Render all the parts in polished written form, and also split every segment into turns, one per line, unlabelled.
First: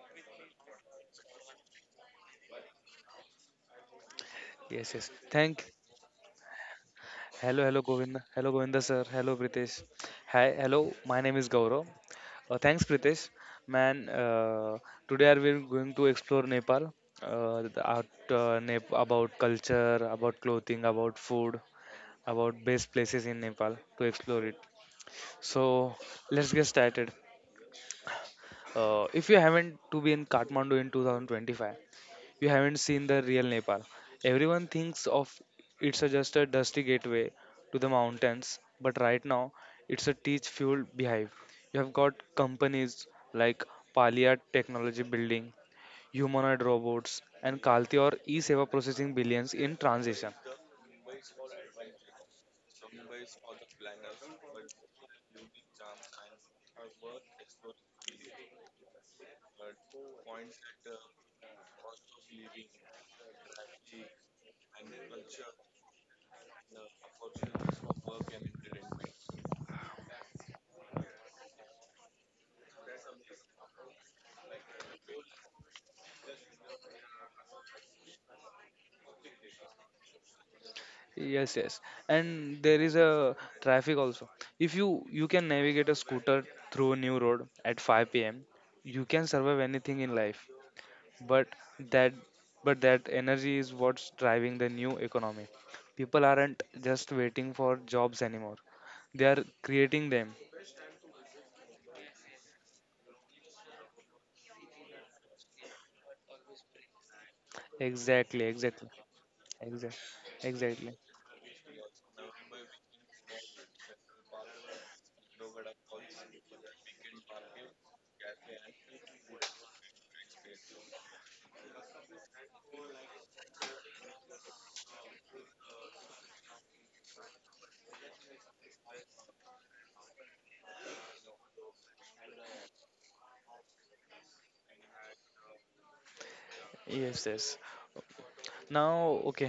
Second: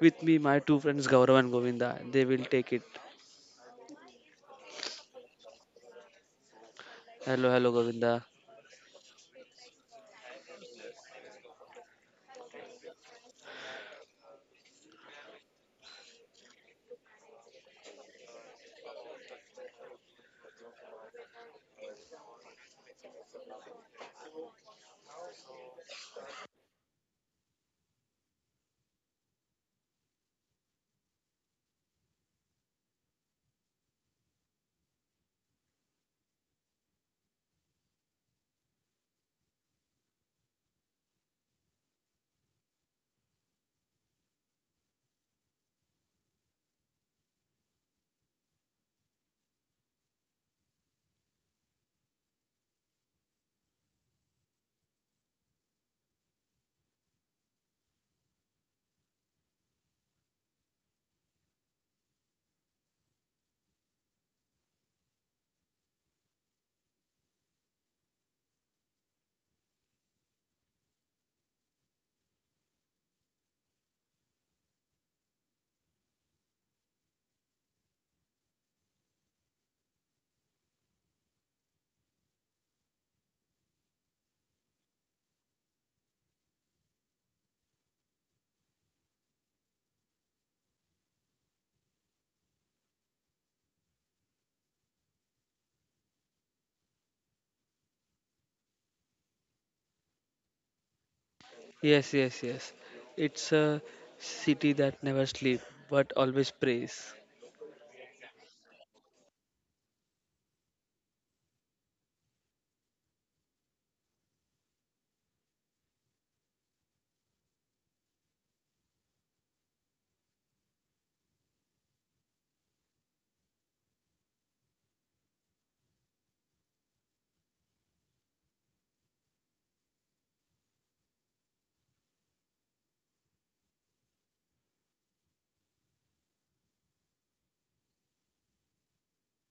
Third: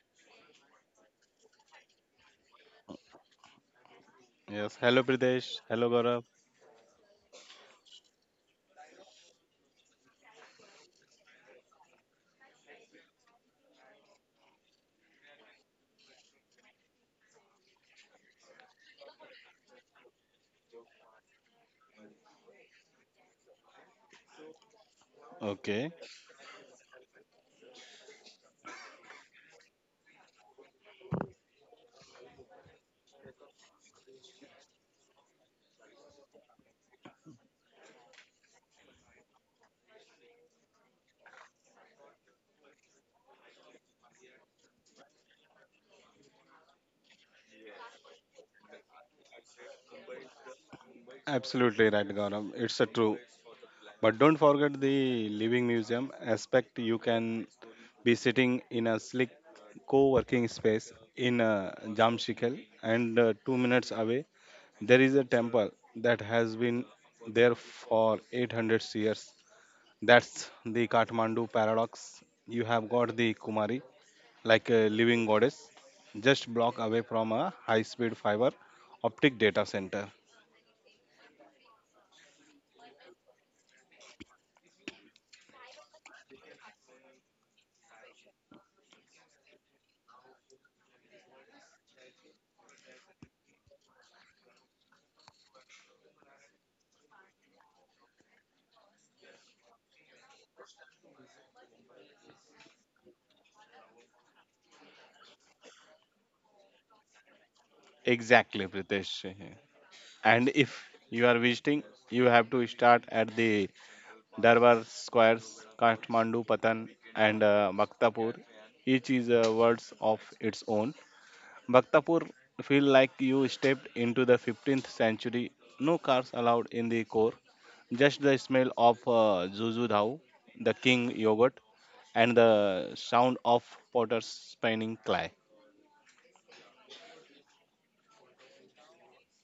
With me, my two friends Gaurav and Govinda. They will take it.
Yes,
Yes,
hello
yes.
Pridesh.
Thank.
Hello Gaurav.
Hello,
Hello,
hello
hello, Govinda.
Govinda.
Hello, Govinda sir. Hello, Pritesh. Hi, hello. My name is Gaurav. Thanks, Pritesh. Man, today we are going to explore Nepal. The art, about culture, about clothing, about food, about best places in Nepal to explore it. So
Okay,
let's get started. If you haven't to be in Kathmandu in 2025, you haven't seen the real Nepal. Everyone thinks of it's a just a dusty gateway to the mountains, but right now it's a teach fueled beehive. You have got companies like Palia Technology Building, humanoid robots, and Kalti or e-seva processing billions in transition.
absolutely right, Gaurav. It's a true. But don't forget the living museum aspect. You can be sitting in a slick co-working space in Jamshikal, and 2 minutes away there is a temple that has been there for 800 years. That's the Kathmandu paradox. You have got the Kumari, like a living goddess, just block away from a high speed fiber optic data center.
Yes, yes, and there is a traffic also. If you can navigate a scooter through a new road at 5 p.m., you can survive anything in life. but that but that energy is what's driving the new economy. People aren't just waiting for jobs anymore, they are creating them.
Yes, yes, yes. It's a city that never sleeps but always prays.
Exactly,
Exactly,
exactly,
Pritesh.
exactly,
And if
exactly.
you are visiting, you have to start at the Darbar Squares, Kathmandu, Patan, and Bhaktapur. Each is a words of its own. Bhaktapur feel like you stepped into the 15th century. No cars allowed in the core. Just the smell of Zuzu Dhau, the king yogurt, and the sound of potters spinning clay.
Yes, yes. Now, okay,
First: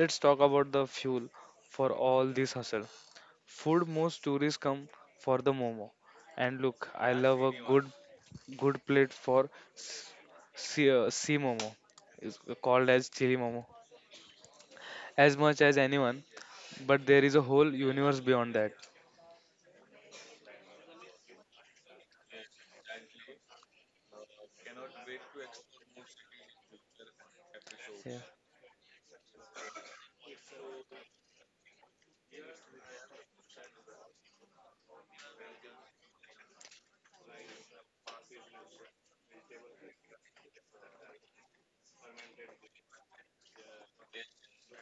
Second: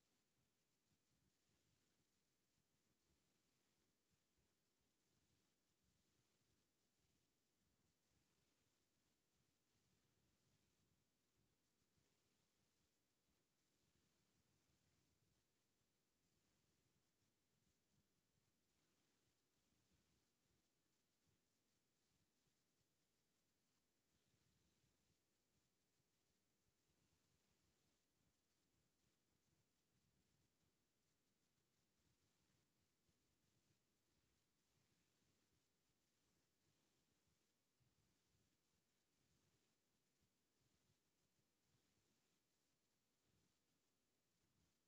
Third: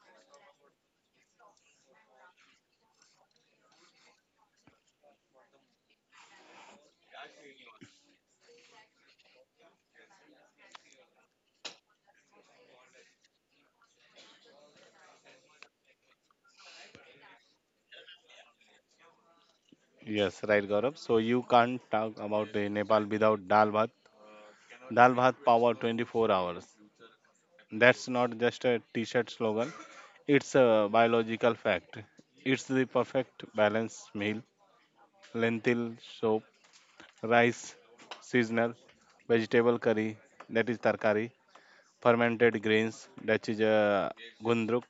let's talk about the fuel for all this hustle. Food, most tourists come for the momo, and look, I love a good plate for sea, sea, momo is called as chili momo as much as anyone, but there is a whole universe beyond that.
Yes, right, Gaurav. So you can't talk about the Nepal without dal bhat. Dal bhat power 24 hours. That's
Yeah.
not just a t-shirt slogan. It's a biological fact. It's the perfect balanced meal. Lentil soup, rice, seasonal, vegetable curry, that is tarkari, fermented grains, that is gundruk,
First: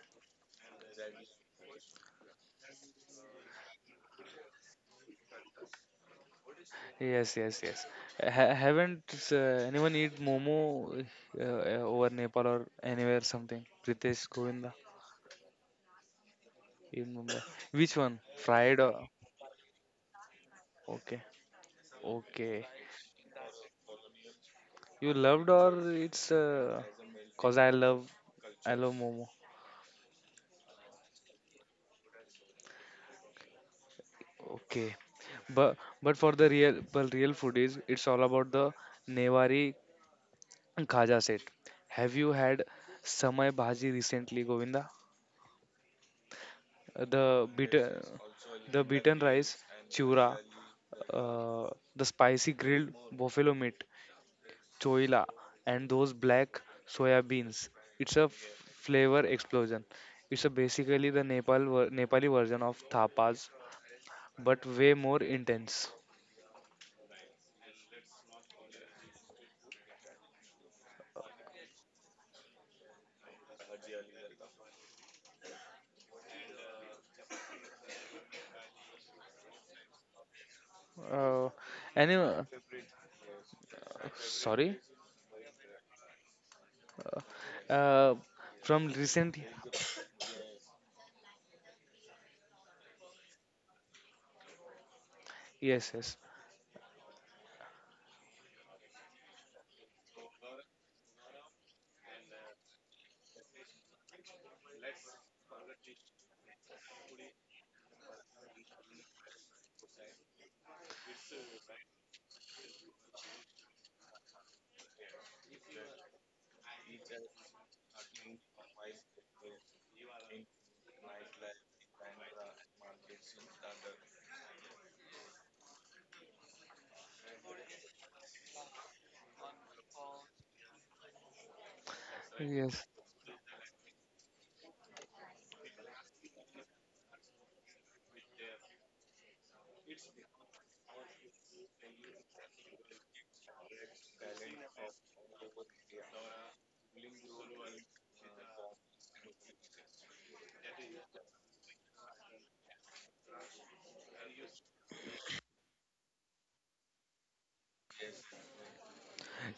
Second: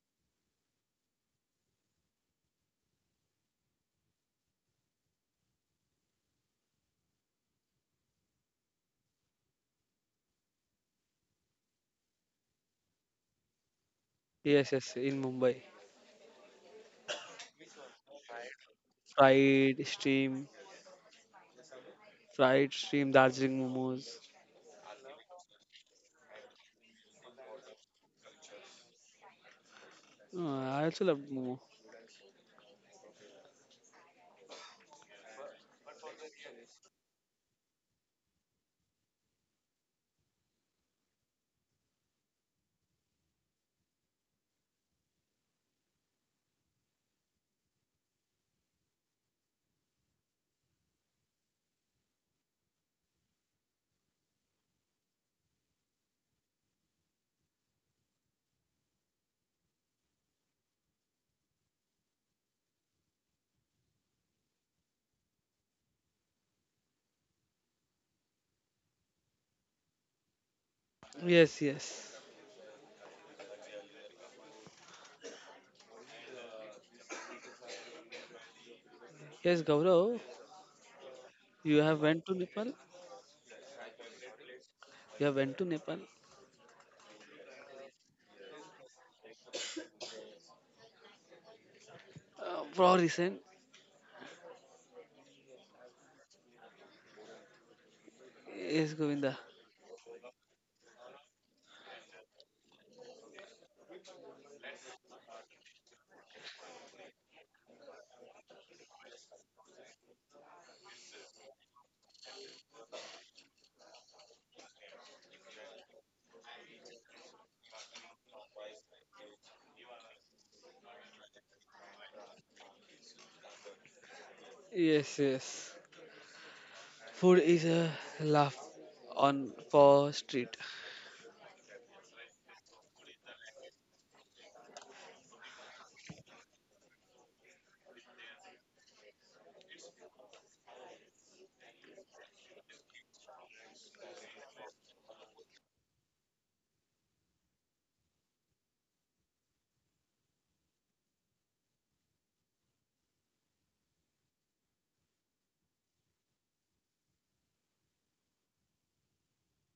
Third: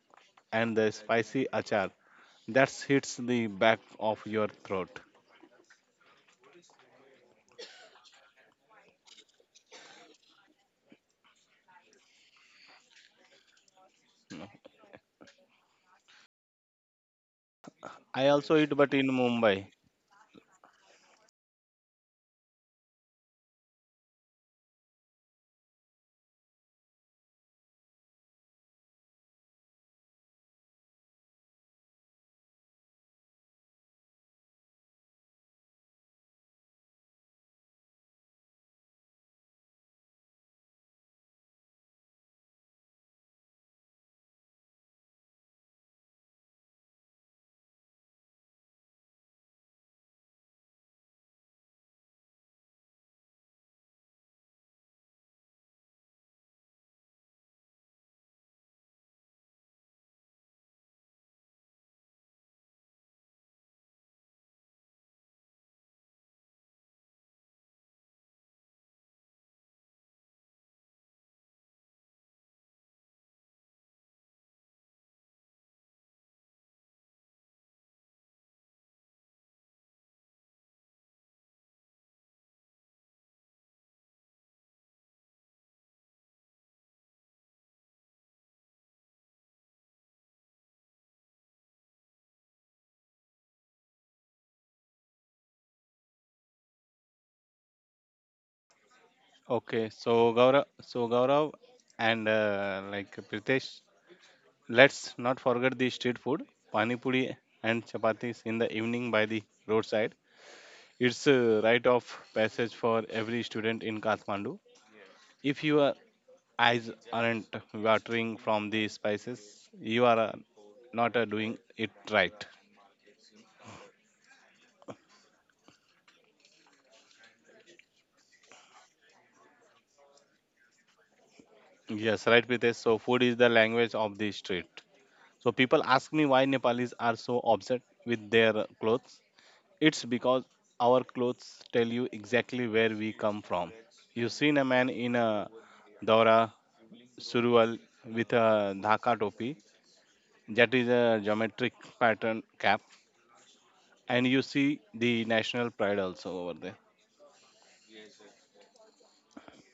and the spicy achar. That hits the back of your throat.
Yes, yes, yes. Haven't anyone eat momo uh, uh, over Nepal or anywhere something? Pritesh,
Yes,
Govinda?
yes, in Mumbai.
In Mumbai. Which one?
I also eat,
Fried
but in
or
Mumbai.
Fried stream,
okay, okay.
fried stream, Darjeeling momos.
You loved or it's cause I love momo.
Oh, I also love momo.
Okay, but but for the real food is it's all about the Newari Khaja said, "Have you had samai bhaji recently, Govinda? The beaten, the beaten rice, chura, uh, the spicy grilled buffalo meat, choila, and those black soya beans. It's a flavor explosion. It's a basically the Nepali version of tapas, but way more intense."
Yes, yes. Yes, Gaurav,
Uh,
you have went to
anyway,
Nepal?
sorry.
You have went to Nepal?
Uh, from recent,
For recent?
yes, yes,
Yes, Govinda.
Okay, so Gaurav, and like Pritesh, let's not forget the street food, pani puri and chapatis in the evening by the roadside. It's a rite of passage for every student in Kathmandu. If your eyes aren't watering from the spices, you are not doing it right.
Yes, yes. Food is a laugh on for street.
Yes, right, Pritesh.
yes.
So food is the language of the street. So people ask me why Nepalis are so obsessed with their clothes. It's because our clothes tell you exactly where we come from. You've seen a man in a Dora Surual with a Dhaka topi, that is a geometric pattern cap, and you see the national pride also over there.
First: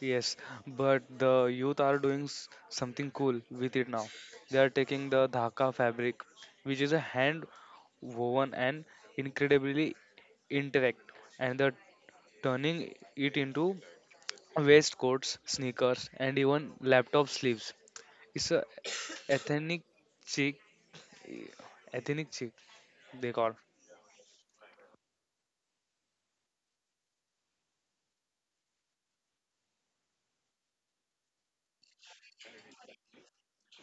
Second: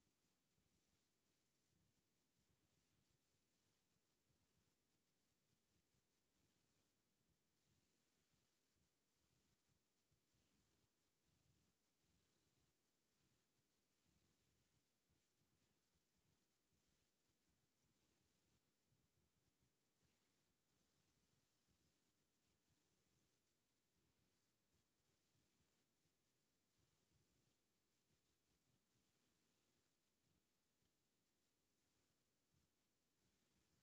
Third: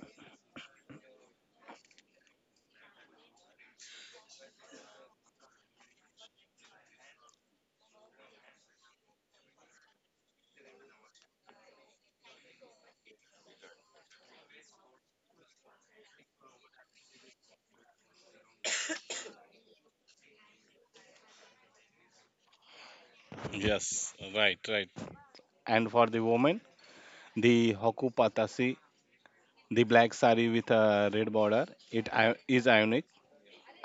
Yes, but the youth are doing something cool with it now. They are taking the Dhaka fabric, which is a hand woven and incredibly interact, and they're turning it into waistcoats, sneakers, and even laptop sleeves. It's a ethnic chic, ethnic chic they call.
Yes, right, right. And for the woman, the Hoku Patasi, the black sari with a red border, is ionic.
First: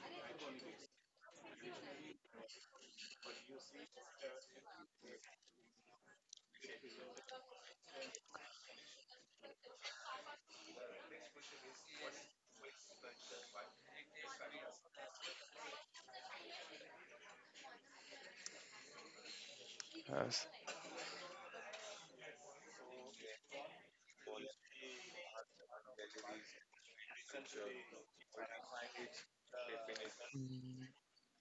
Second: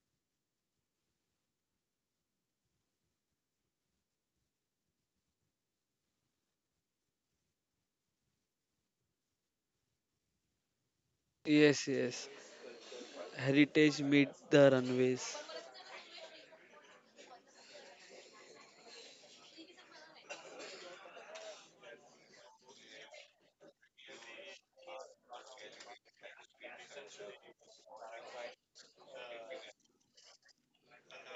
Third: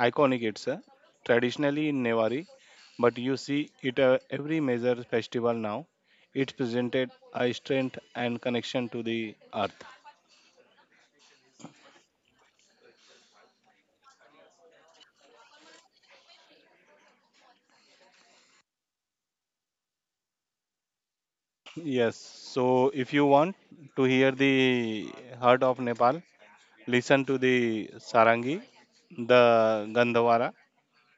Iconic. It's traditionally in Nevari, but you see it every major festival now. It presented a strength and connection to the earth.
Yes, yes. Heritage meet the runways.
Yes.
Yes, so if you want to hear the heart of Nepal, listen to the Sarangi, the Gandhavara,
Mm,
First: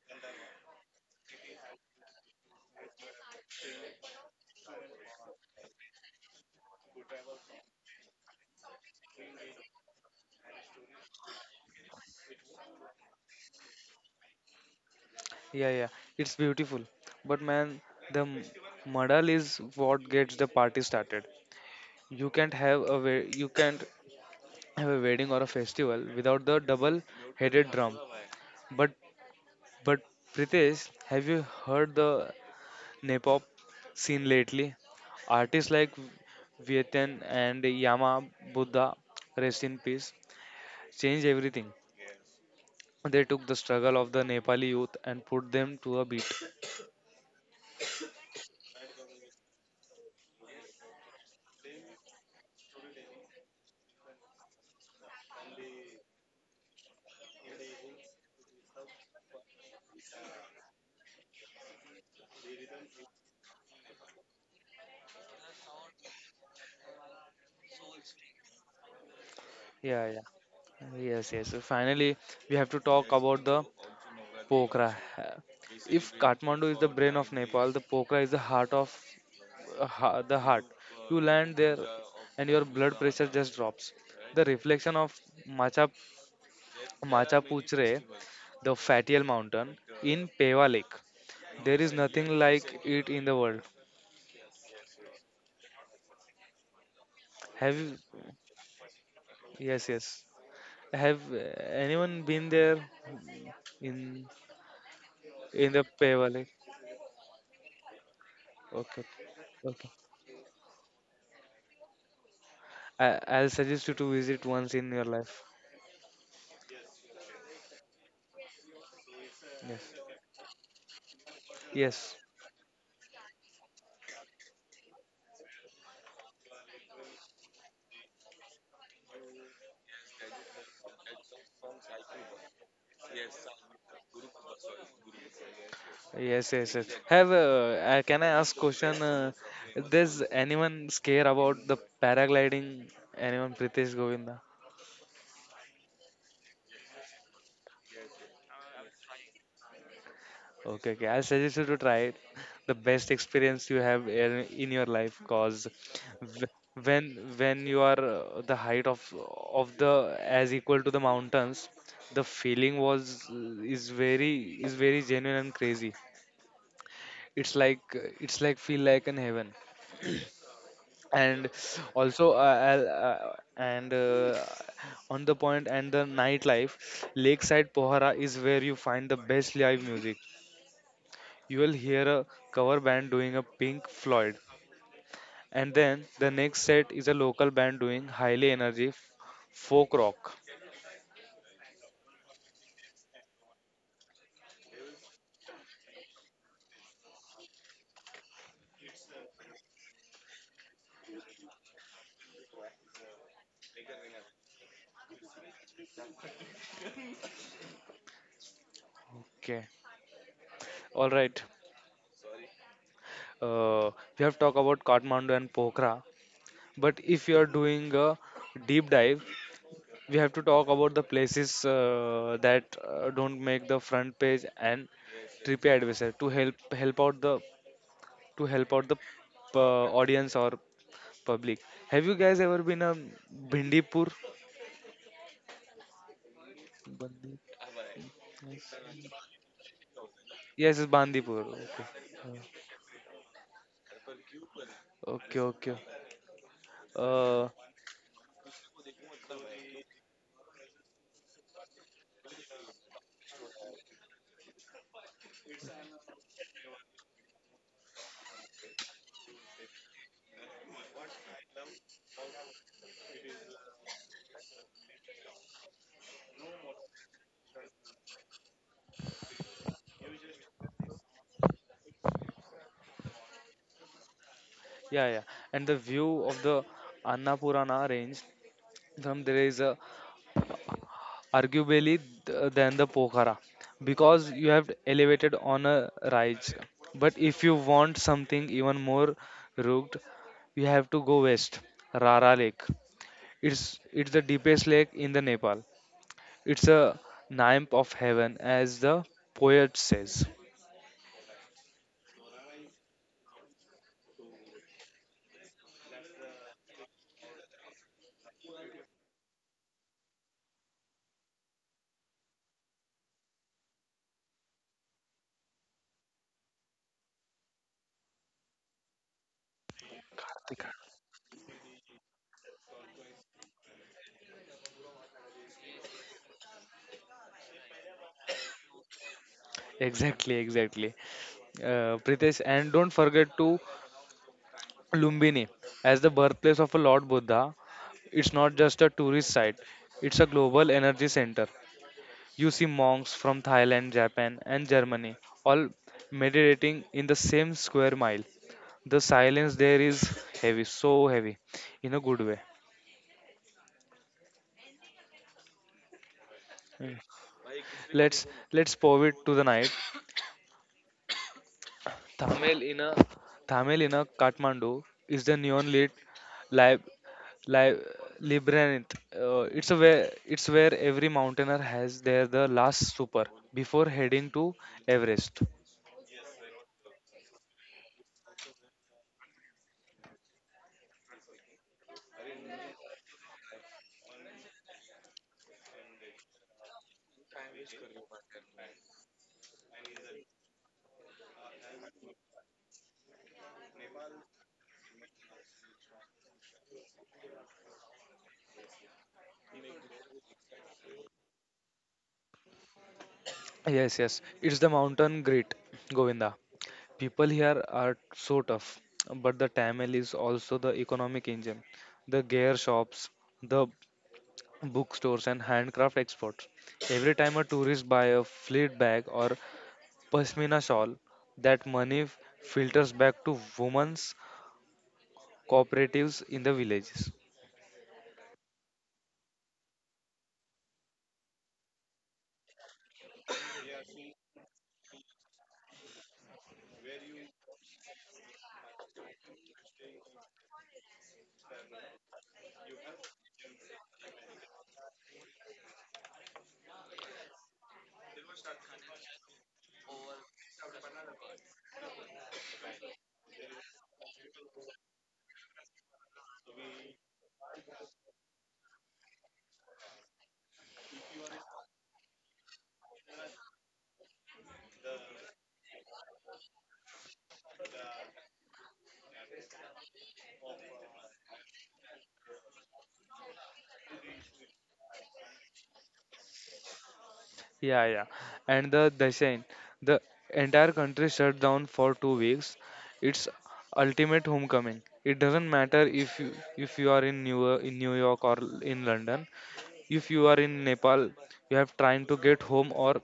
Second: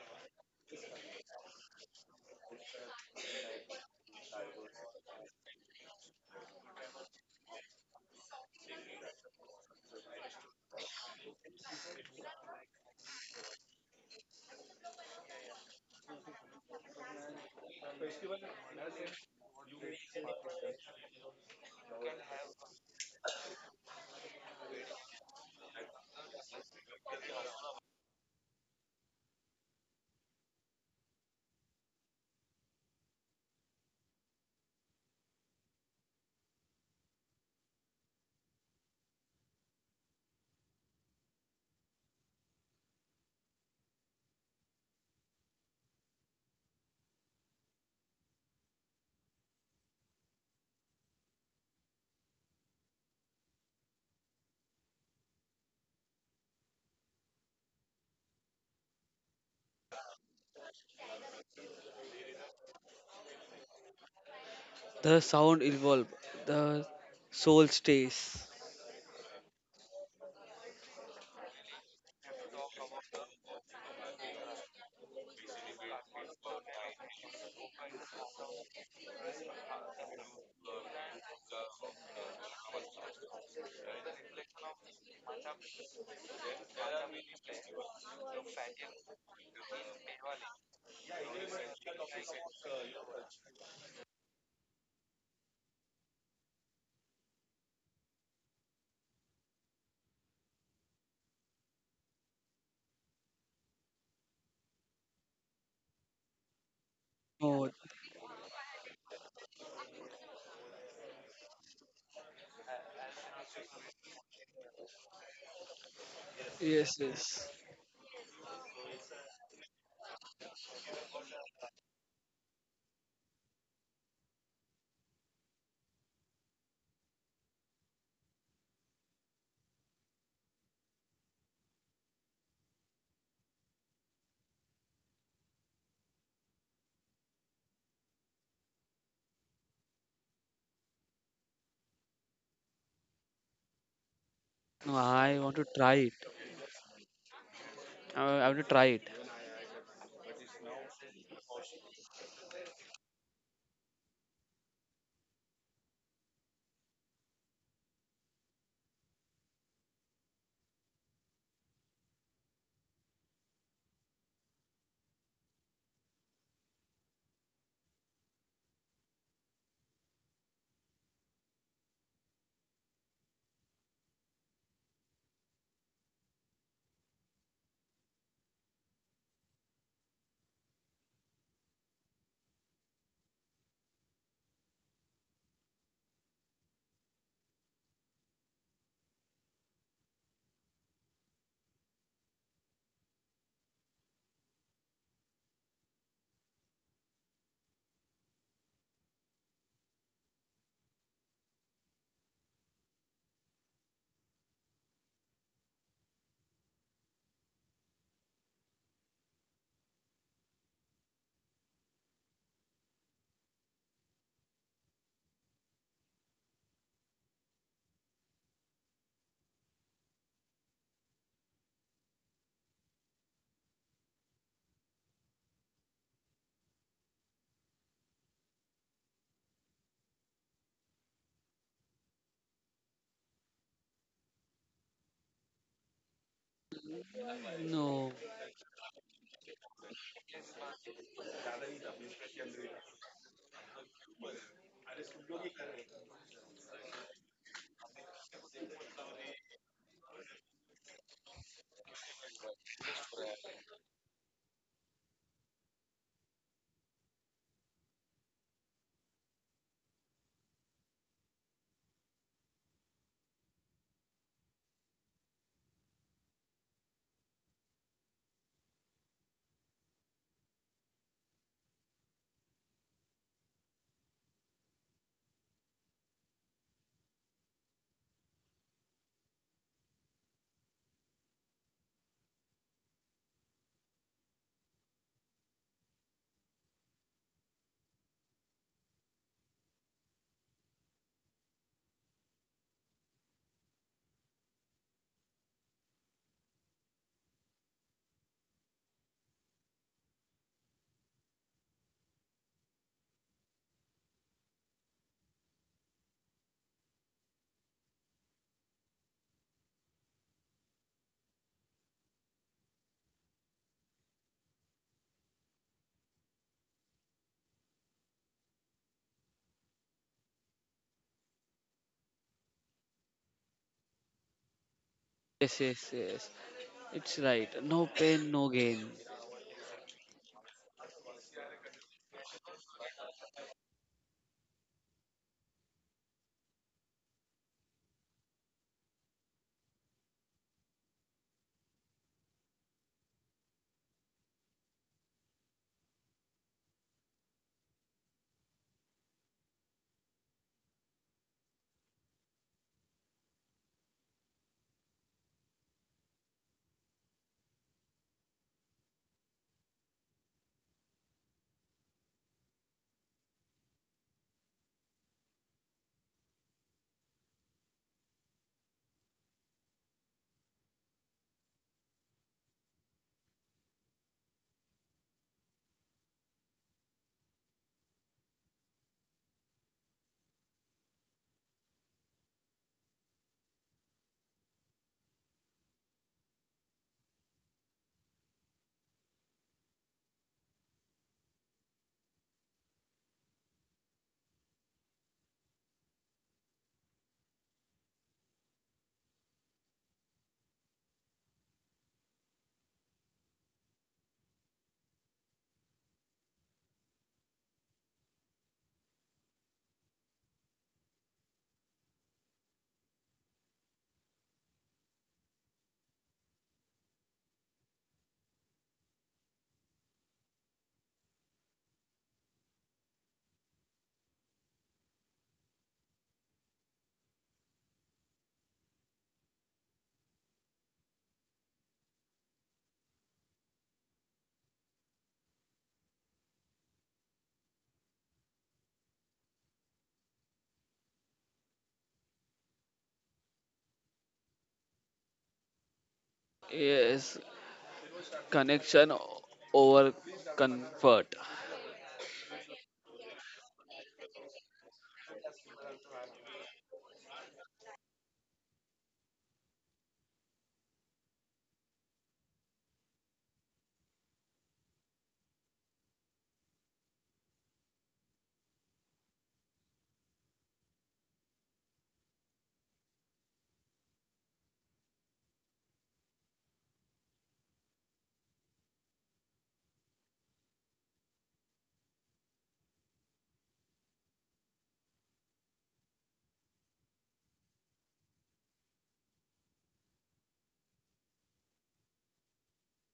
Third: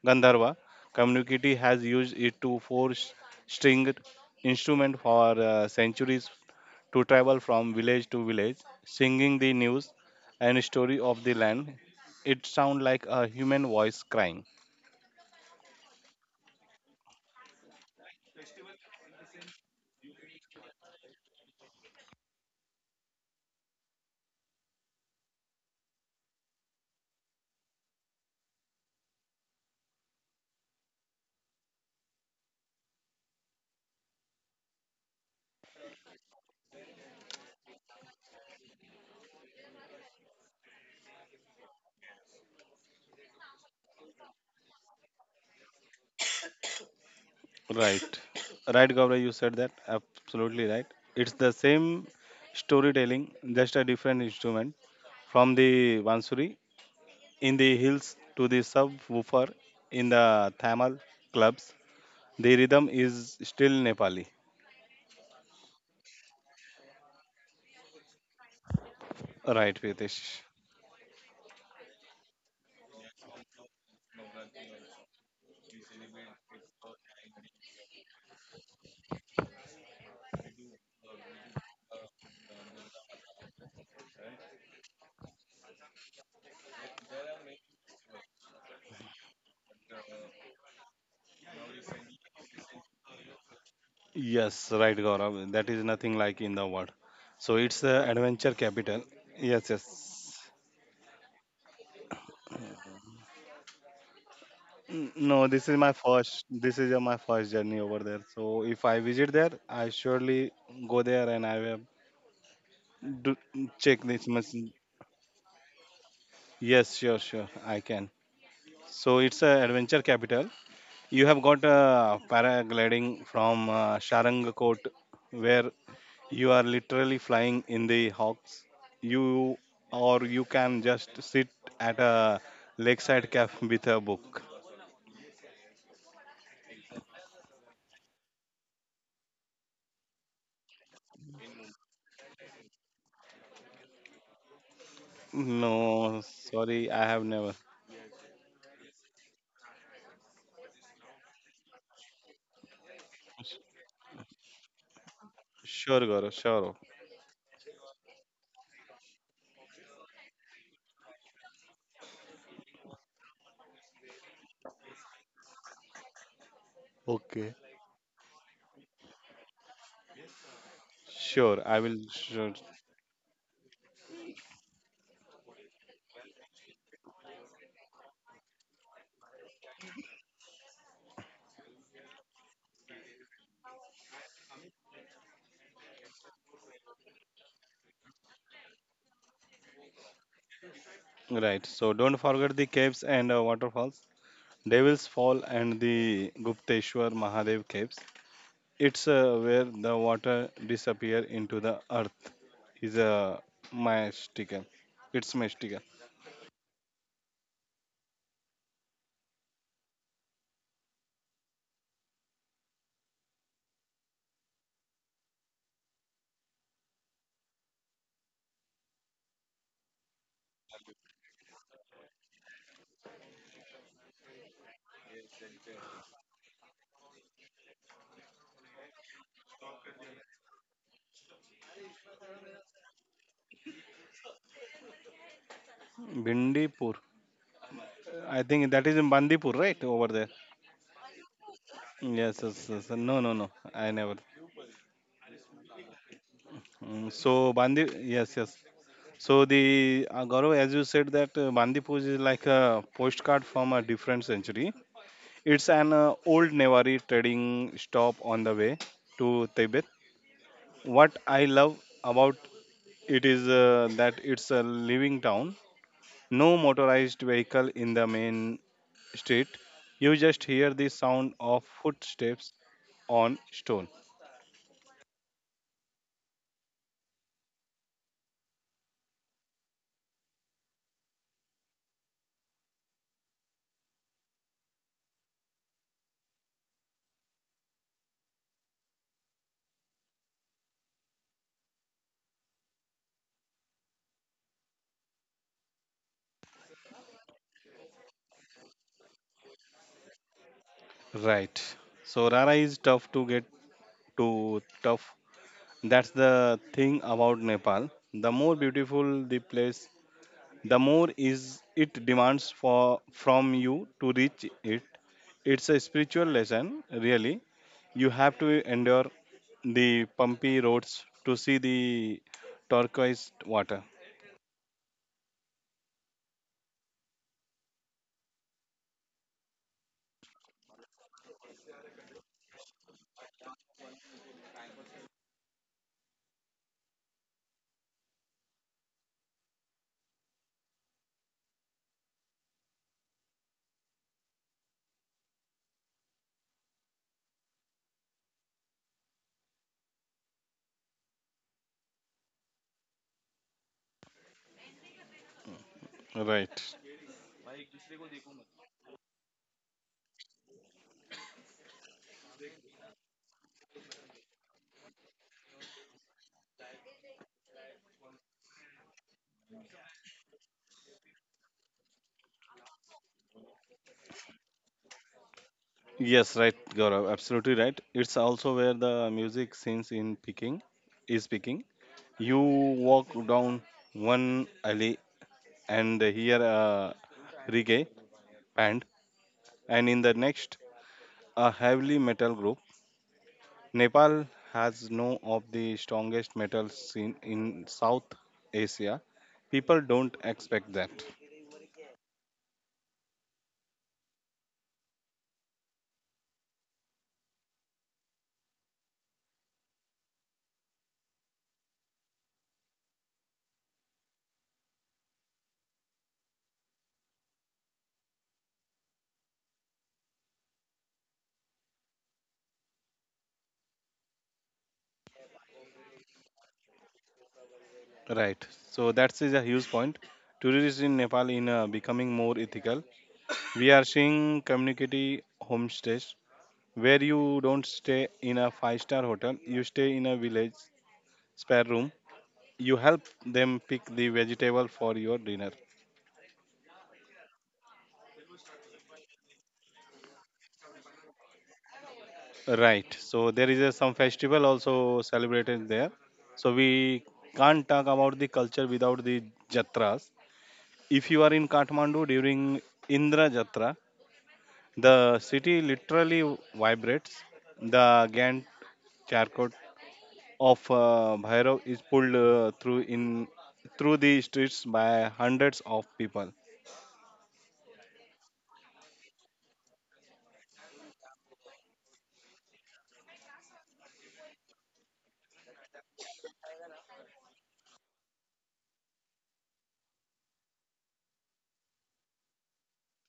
Gandharva community has used it to force stringed instrument for centuries to travel from village to village, singing the news and story of the land. It sounds like a human voice crying.
yeah, yeah, it's beautiful. But man, the madal is what gets the party started. You can't have a wedding or a festival without the double headed drum. But but Pritesh, have you heard the Nepop scene lately? Artists like Vietnam and Yama Buddha, rest in peace, changed everything. They took the struggle of the Nepali youth and put them to a beat.
Right. Right, Gaurav, you said that. Absolutely right. It's the same storytelling, just a different instrument. From the Bansuri in the hills to the subwoofer in the Thamal clubs, the rhythm is still Nepali.
The sound evolve. The soul stays.
Right,
Yeah,
Pritesh.
yeah. Yes, yes. So finally we have to talk about the Pokra. If Kathmandu is the brain of Nepal, the Pokhara is the heart. You land there and your blood pressure just drops. The reflection of Macha, Macha Puchre, the Fatial Mountain, in Peva Lake. There is nothing like it in the world.
Yes, right, Gaurav. That is nothing like in the world. So
Have
it's
you,
the adventure capital. Yes,
yes, yes.
yes.
Have anyone been there in
No, this
in
is
the
my
Peva
first.
Lake?
This is my first journey
Oh,
over there. So if I
Okay,
visit there, I
okay.
surely go there and I will
I,
do,
I'll suggest you
check
to
this
visit once
machine.
in your life.
Yes,
yes,
sure, sure,
yes.
I can. So it's a
Yes,
adventure capital. You have got
yes.
paragliding from Sharangkot, where you are literally flying in the hawks. You or you can just sit at a lakeside cafe with a book.
Yes, yes, yes. Have Can I ask question? Does anyone scare about the paragliding? Anyone, Pritesh, Govinda?
No, I want to try
No,
it.
sorry, I have never.
I want to try it.
Okay, okay. I suggest you to try it. The best experience you have in your life, cause
Sure, Gaurav,
w-
sure.
when when you are the height of the as equal to the mountains, the feeling was is very genuine and crazy.
Okay.
It's like feel like in heaven. And
Sure, I will.
also
Sure.
I'll, and on the point and the nightlife, lakeside Pohara is where you find the best live music. You will hear a cover band doing a Pink Floyd, and then the next set is a local band doing highly energy folk rock.
Right. So don't forget the caves and waterfalls. Devil's Fall and the Gupteshwar Mahadev caves. It's where the water disappear into the earth. Is a mystical. It's mystical.
Okay, all right. uh, we have talked about Kathmandu and Pokhara, but if you are doing a deep dive, we have to talk about the places that don't make the front page and TripAdvisor to help out the audience or public. Have you guys ever been a Bindipur?
Bindipur.
Bandip-
No.
I think
Yes,
that is in Bandipur, right? Over there.
yes, it's Bandipur. Okay,
Yes, yes, yes. No, no, no. I never.
Okay, okay.
Mm, so
Uh,
Bandi, yes, yes. So the Gaurav, as you said, that Bandipur is like a postcard from a different century. It's an old Newari trading stop on the way to Tibet. What I love about it is that it's a living town. No motorized vehicle in the main street. You just hear the sound of footsteps on stone.
yeah, yeah. And the view of the Annapurana range from there is a arguably than the Pokhara because you have elevated on a rise. But if you want something even more rugged, you have to go west, Rara Lake. It's the deepest lake in the Nepal. It's a nymph of heaven, as the poet says.
Right. So Rara is tough to get to tough. That's the thing about Nepal. The more beautiful the place, the more is it demands for from you to reach it. It's a spiritual lesson, really. You have to endure the bumpy
Karthika.
roads to see the turquoise water.
Yes, yes, yes. It's right. No pain, no gain.
Exactly, exactly. Pritesh, and don't forget to Lumbini as the birthplace of a Lord Buddha. It's not just a tourist site; it's a global energy center. You see monks from Thailand, Japan, and Germany all meditating in the same square mile. The silence there is heavy, so heavy, in a good way.
Right.
Mm. Let's let's pivot to the night. Thamel in a Thamel in a Kathmandu is the neon lit lib lib labyrinth. It's where every mountaineer has their the last supper before heading to Everest.
Yes, right, Gaurav. Absolutely right. It's also where the music scenes in Peking is picking. You walk down one alley and hear a reggae band, and in the next, a heavily metal group. Nepal has no of the strongest metal scene in South Asia. People don't expect that.
Yes, yes, it's the mountain grit, Govinda. People here are so tough, but the Tamil is also the economic engine. The gear shops, the bookstores, and handcraft exports. Every time a tourist buy a fleet bag or pashmina shawl, that money filters back to women's cooperatives in the villages.
Right. So that is a huge point. Tourists in Nepal in becoming more ethical. We are seeing community homestays where you don't stay in a five-star hotel. You stay in a village spare room, you help them pick the vegetable for your dinner.
Yes. Connection over comfort.
Right, so there is a, some festival also celebrated there. So we can't talk about the culture without the jatras. If you are in Kathmandu during Indra Jatra, the city literally vibrates. The gantt charcot of Bhairav is pulled through in through the streets by hundreds of people.
Yeah, yeah. And the Dasein, the entire country shut down for 2 weeks. It's ultimate homecoming. It doesn't matter if you are in New York or in London. If you are in Nepal, you have trying to get home or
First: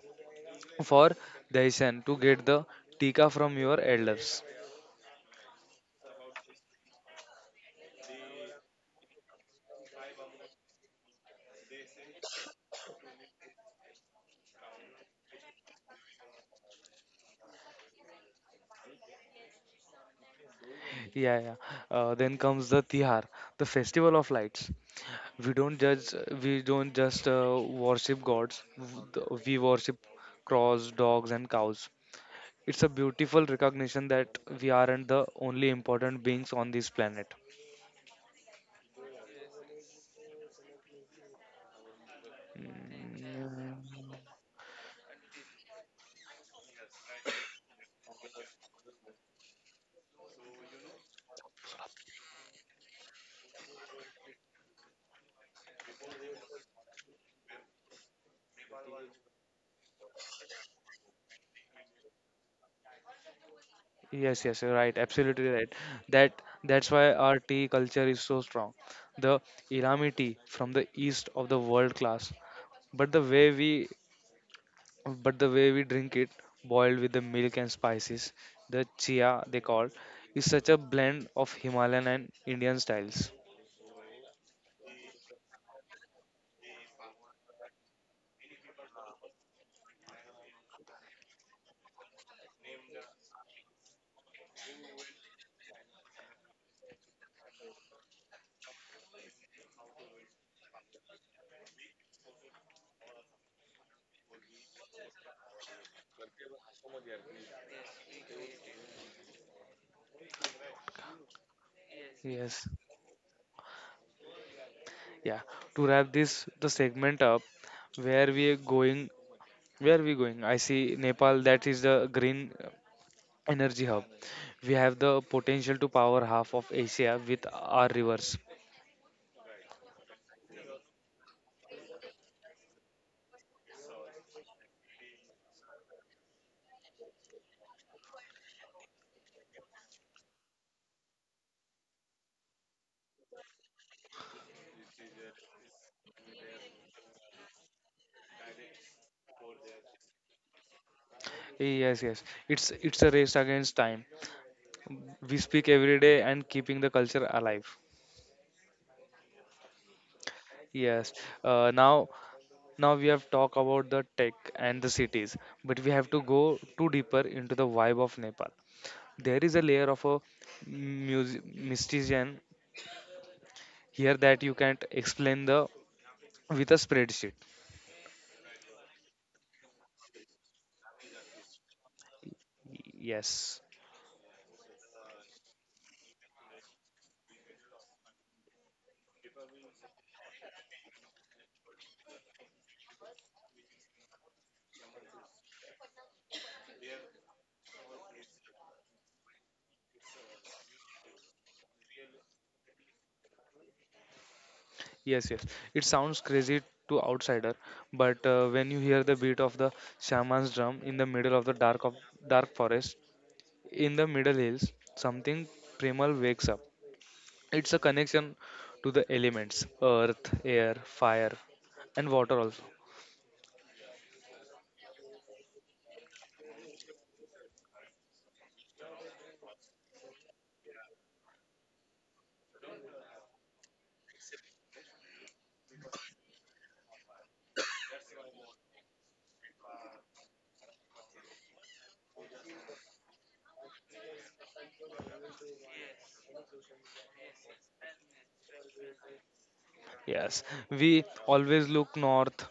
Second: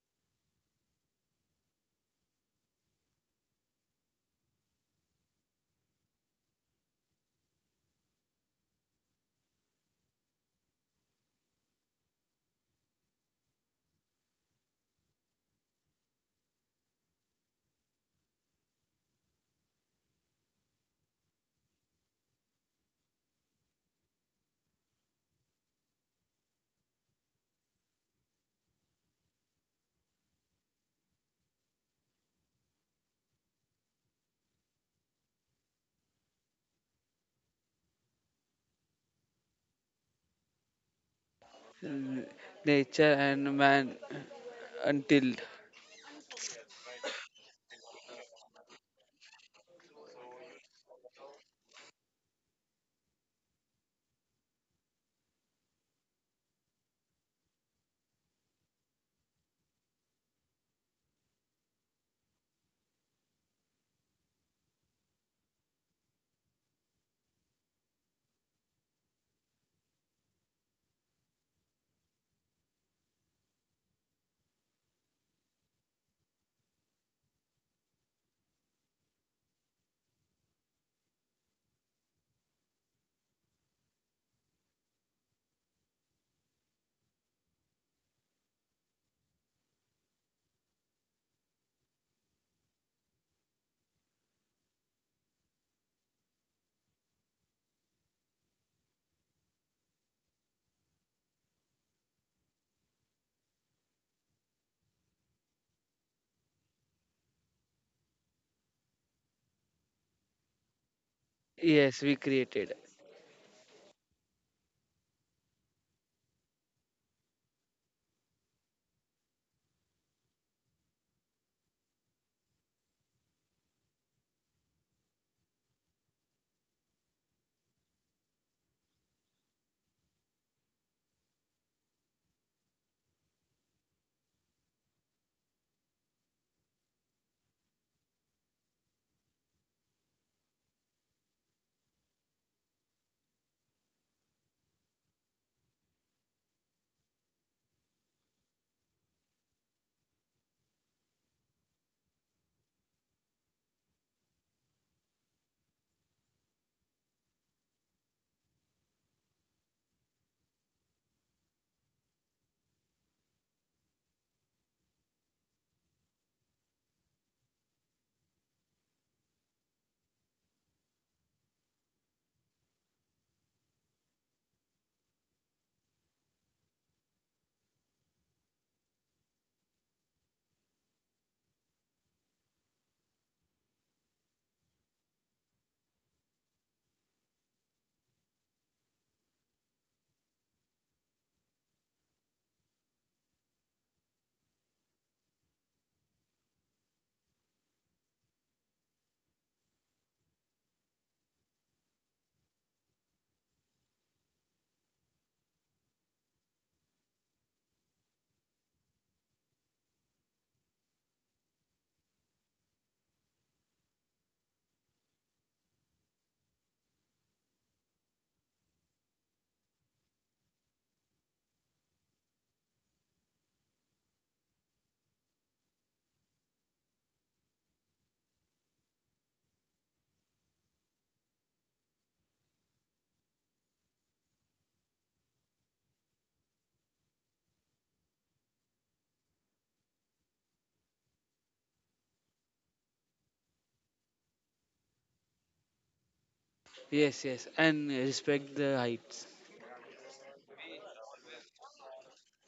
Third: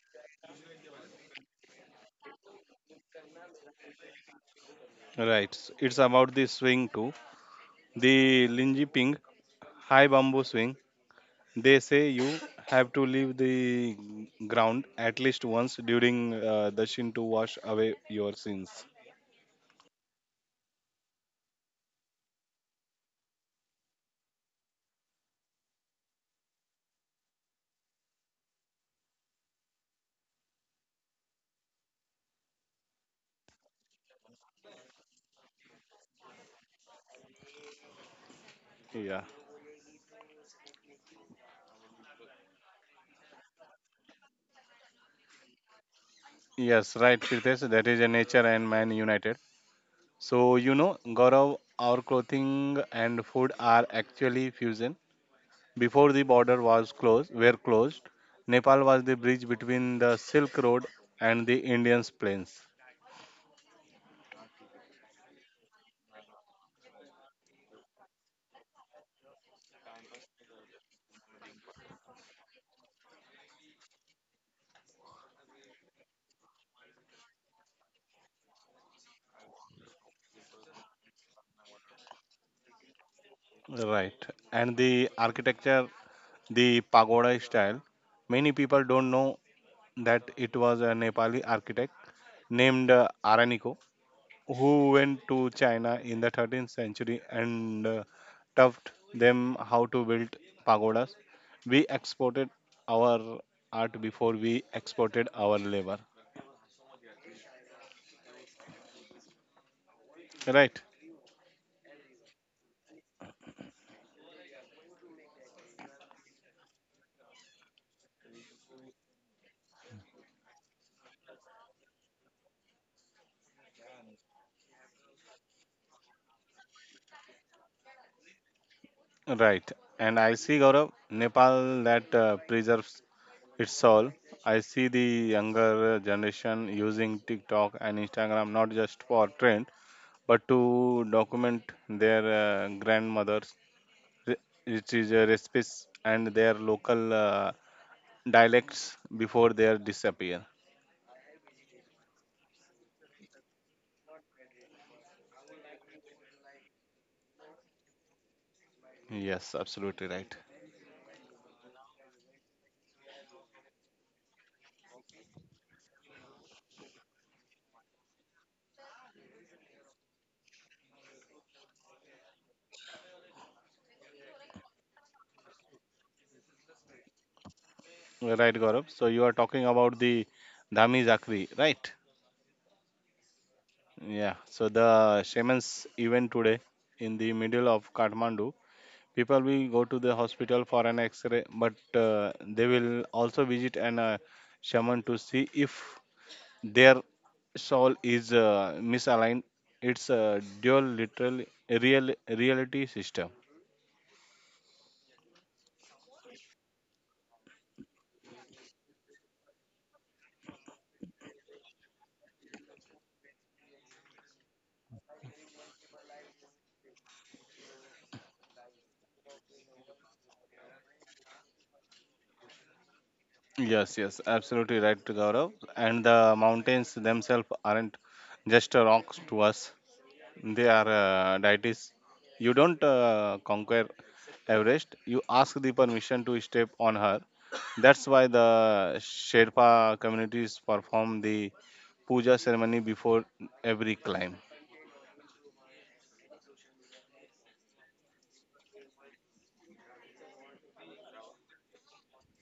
for Dasein to get the tika from your elders.
Right, it's about the swing too. The Linji Ping high bamboo swing, they say you have to leave the ground at least once during the shin to wash away your sins.
Yeah, yeah. Then comes the Tihar, the festival of lights. we don't judge we don't just worship gods, we worship crows, dogs, and cows. It's a beautiful recognition that we aren't the only important beings on this planet.
Yeah.
N- Nature and man
Mm,
until.
Yes, right, Pritesh. That is a nature and man united. So, you know, Gaurav, our clothing and food are actually fusion. Before the border was closed, were closed, Nepal was the bridge between the Silk Road and the Indian plains.
yes, yes, you're right, absolutely right. That's why our tea culture is so strong. The Irami tea from the east of the world class, but the way we drink it, boiled with the milk and spices, the chia they call, is such a blend of Himalayan and Indian styles.
Right. And the architecture the pagoda style. Many people don't know that it was a Nepali architect named Araniko who went to China in the 13th century and taught them how to build pagodas. We exported our art before we exported our labor. Right,
Yes, we created.
Yes. Yeah. To wrap this the segment up, where we are going where are we going? I see Nepal that is the green energy hub. We have the potential to power half of Asia with our rivers.
right. And I see Gaurav, Nepal that preserves its soul. I see the younger generation using TikTok and Instagram not just for trend but to document their grandmothers, re- which is recipes and their local dialects before they are disappear.
Yes, yes. It's a race against time. We speak every day and keeping the culture alive.
Yes, absolutely right.
Yes. uh, now Now we have talked about the tech and the cities, but we have to go too deeper into the vibe of Nepal. There is a layer of a mysticism here that you can't explain the with a spreadsheet.
You're right, Gaurav. So you are talking about the Dhami Zakri, right?
Yes,
Yeah. So the shaman's event today in the middle of Kathmandu. People will go to the hospital for an X-ray, but they will also visit an shaman to see if their Sol is misaligned its dual literal real reality system.
yes, yes. It sounds crazy to outsider, but when you hear the beat of the shaman's drum in the middle of the dark of dark forest, in the middle hills, something primal wakes up. It's a connection to the elements earth, air, fire, and water also.
Yes, yes, absolutely right, Gaurav. And the mountains themselves aren't just rocks to us; they are deities. You don't conquer Everest; you ask the permission to step on her. That's why the Sherpa communities perform the puja ceremony before every climb.
Yes, yes, and respect the heights.
Yes, we always look north,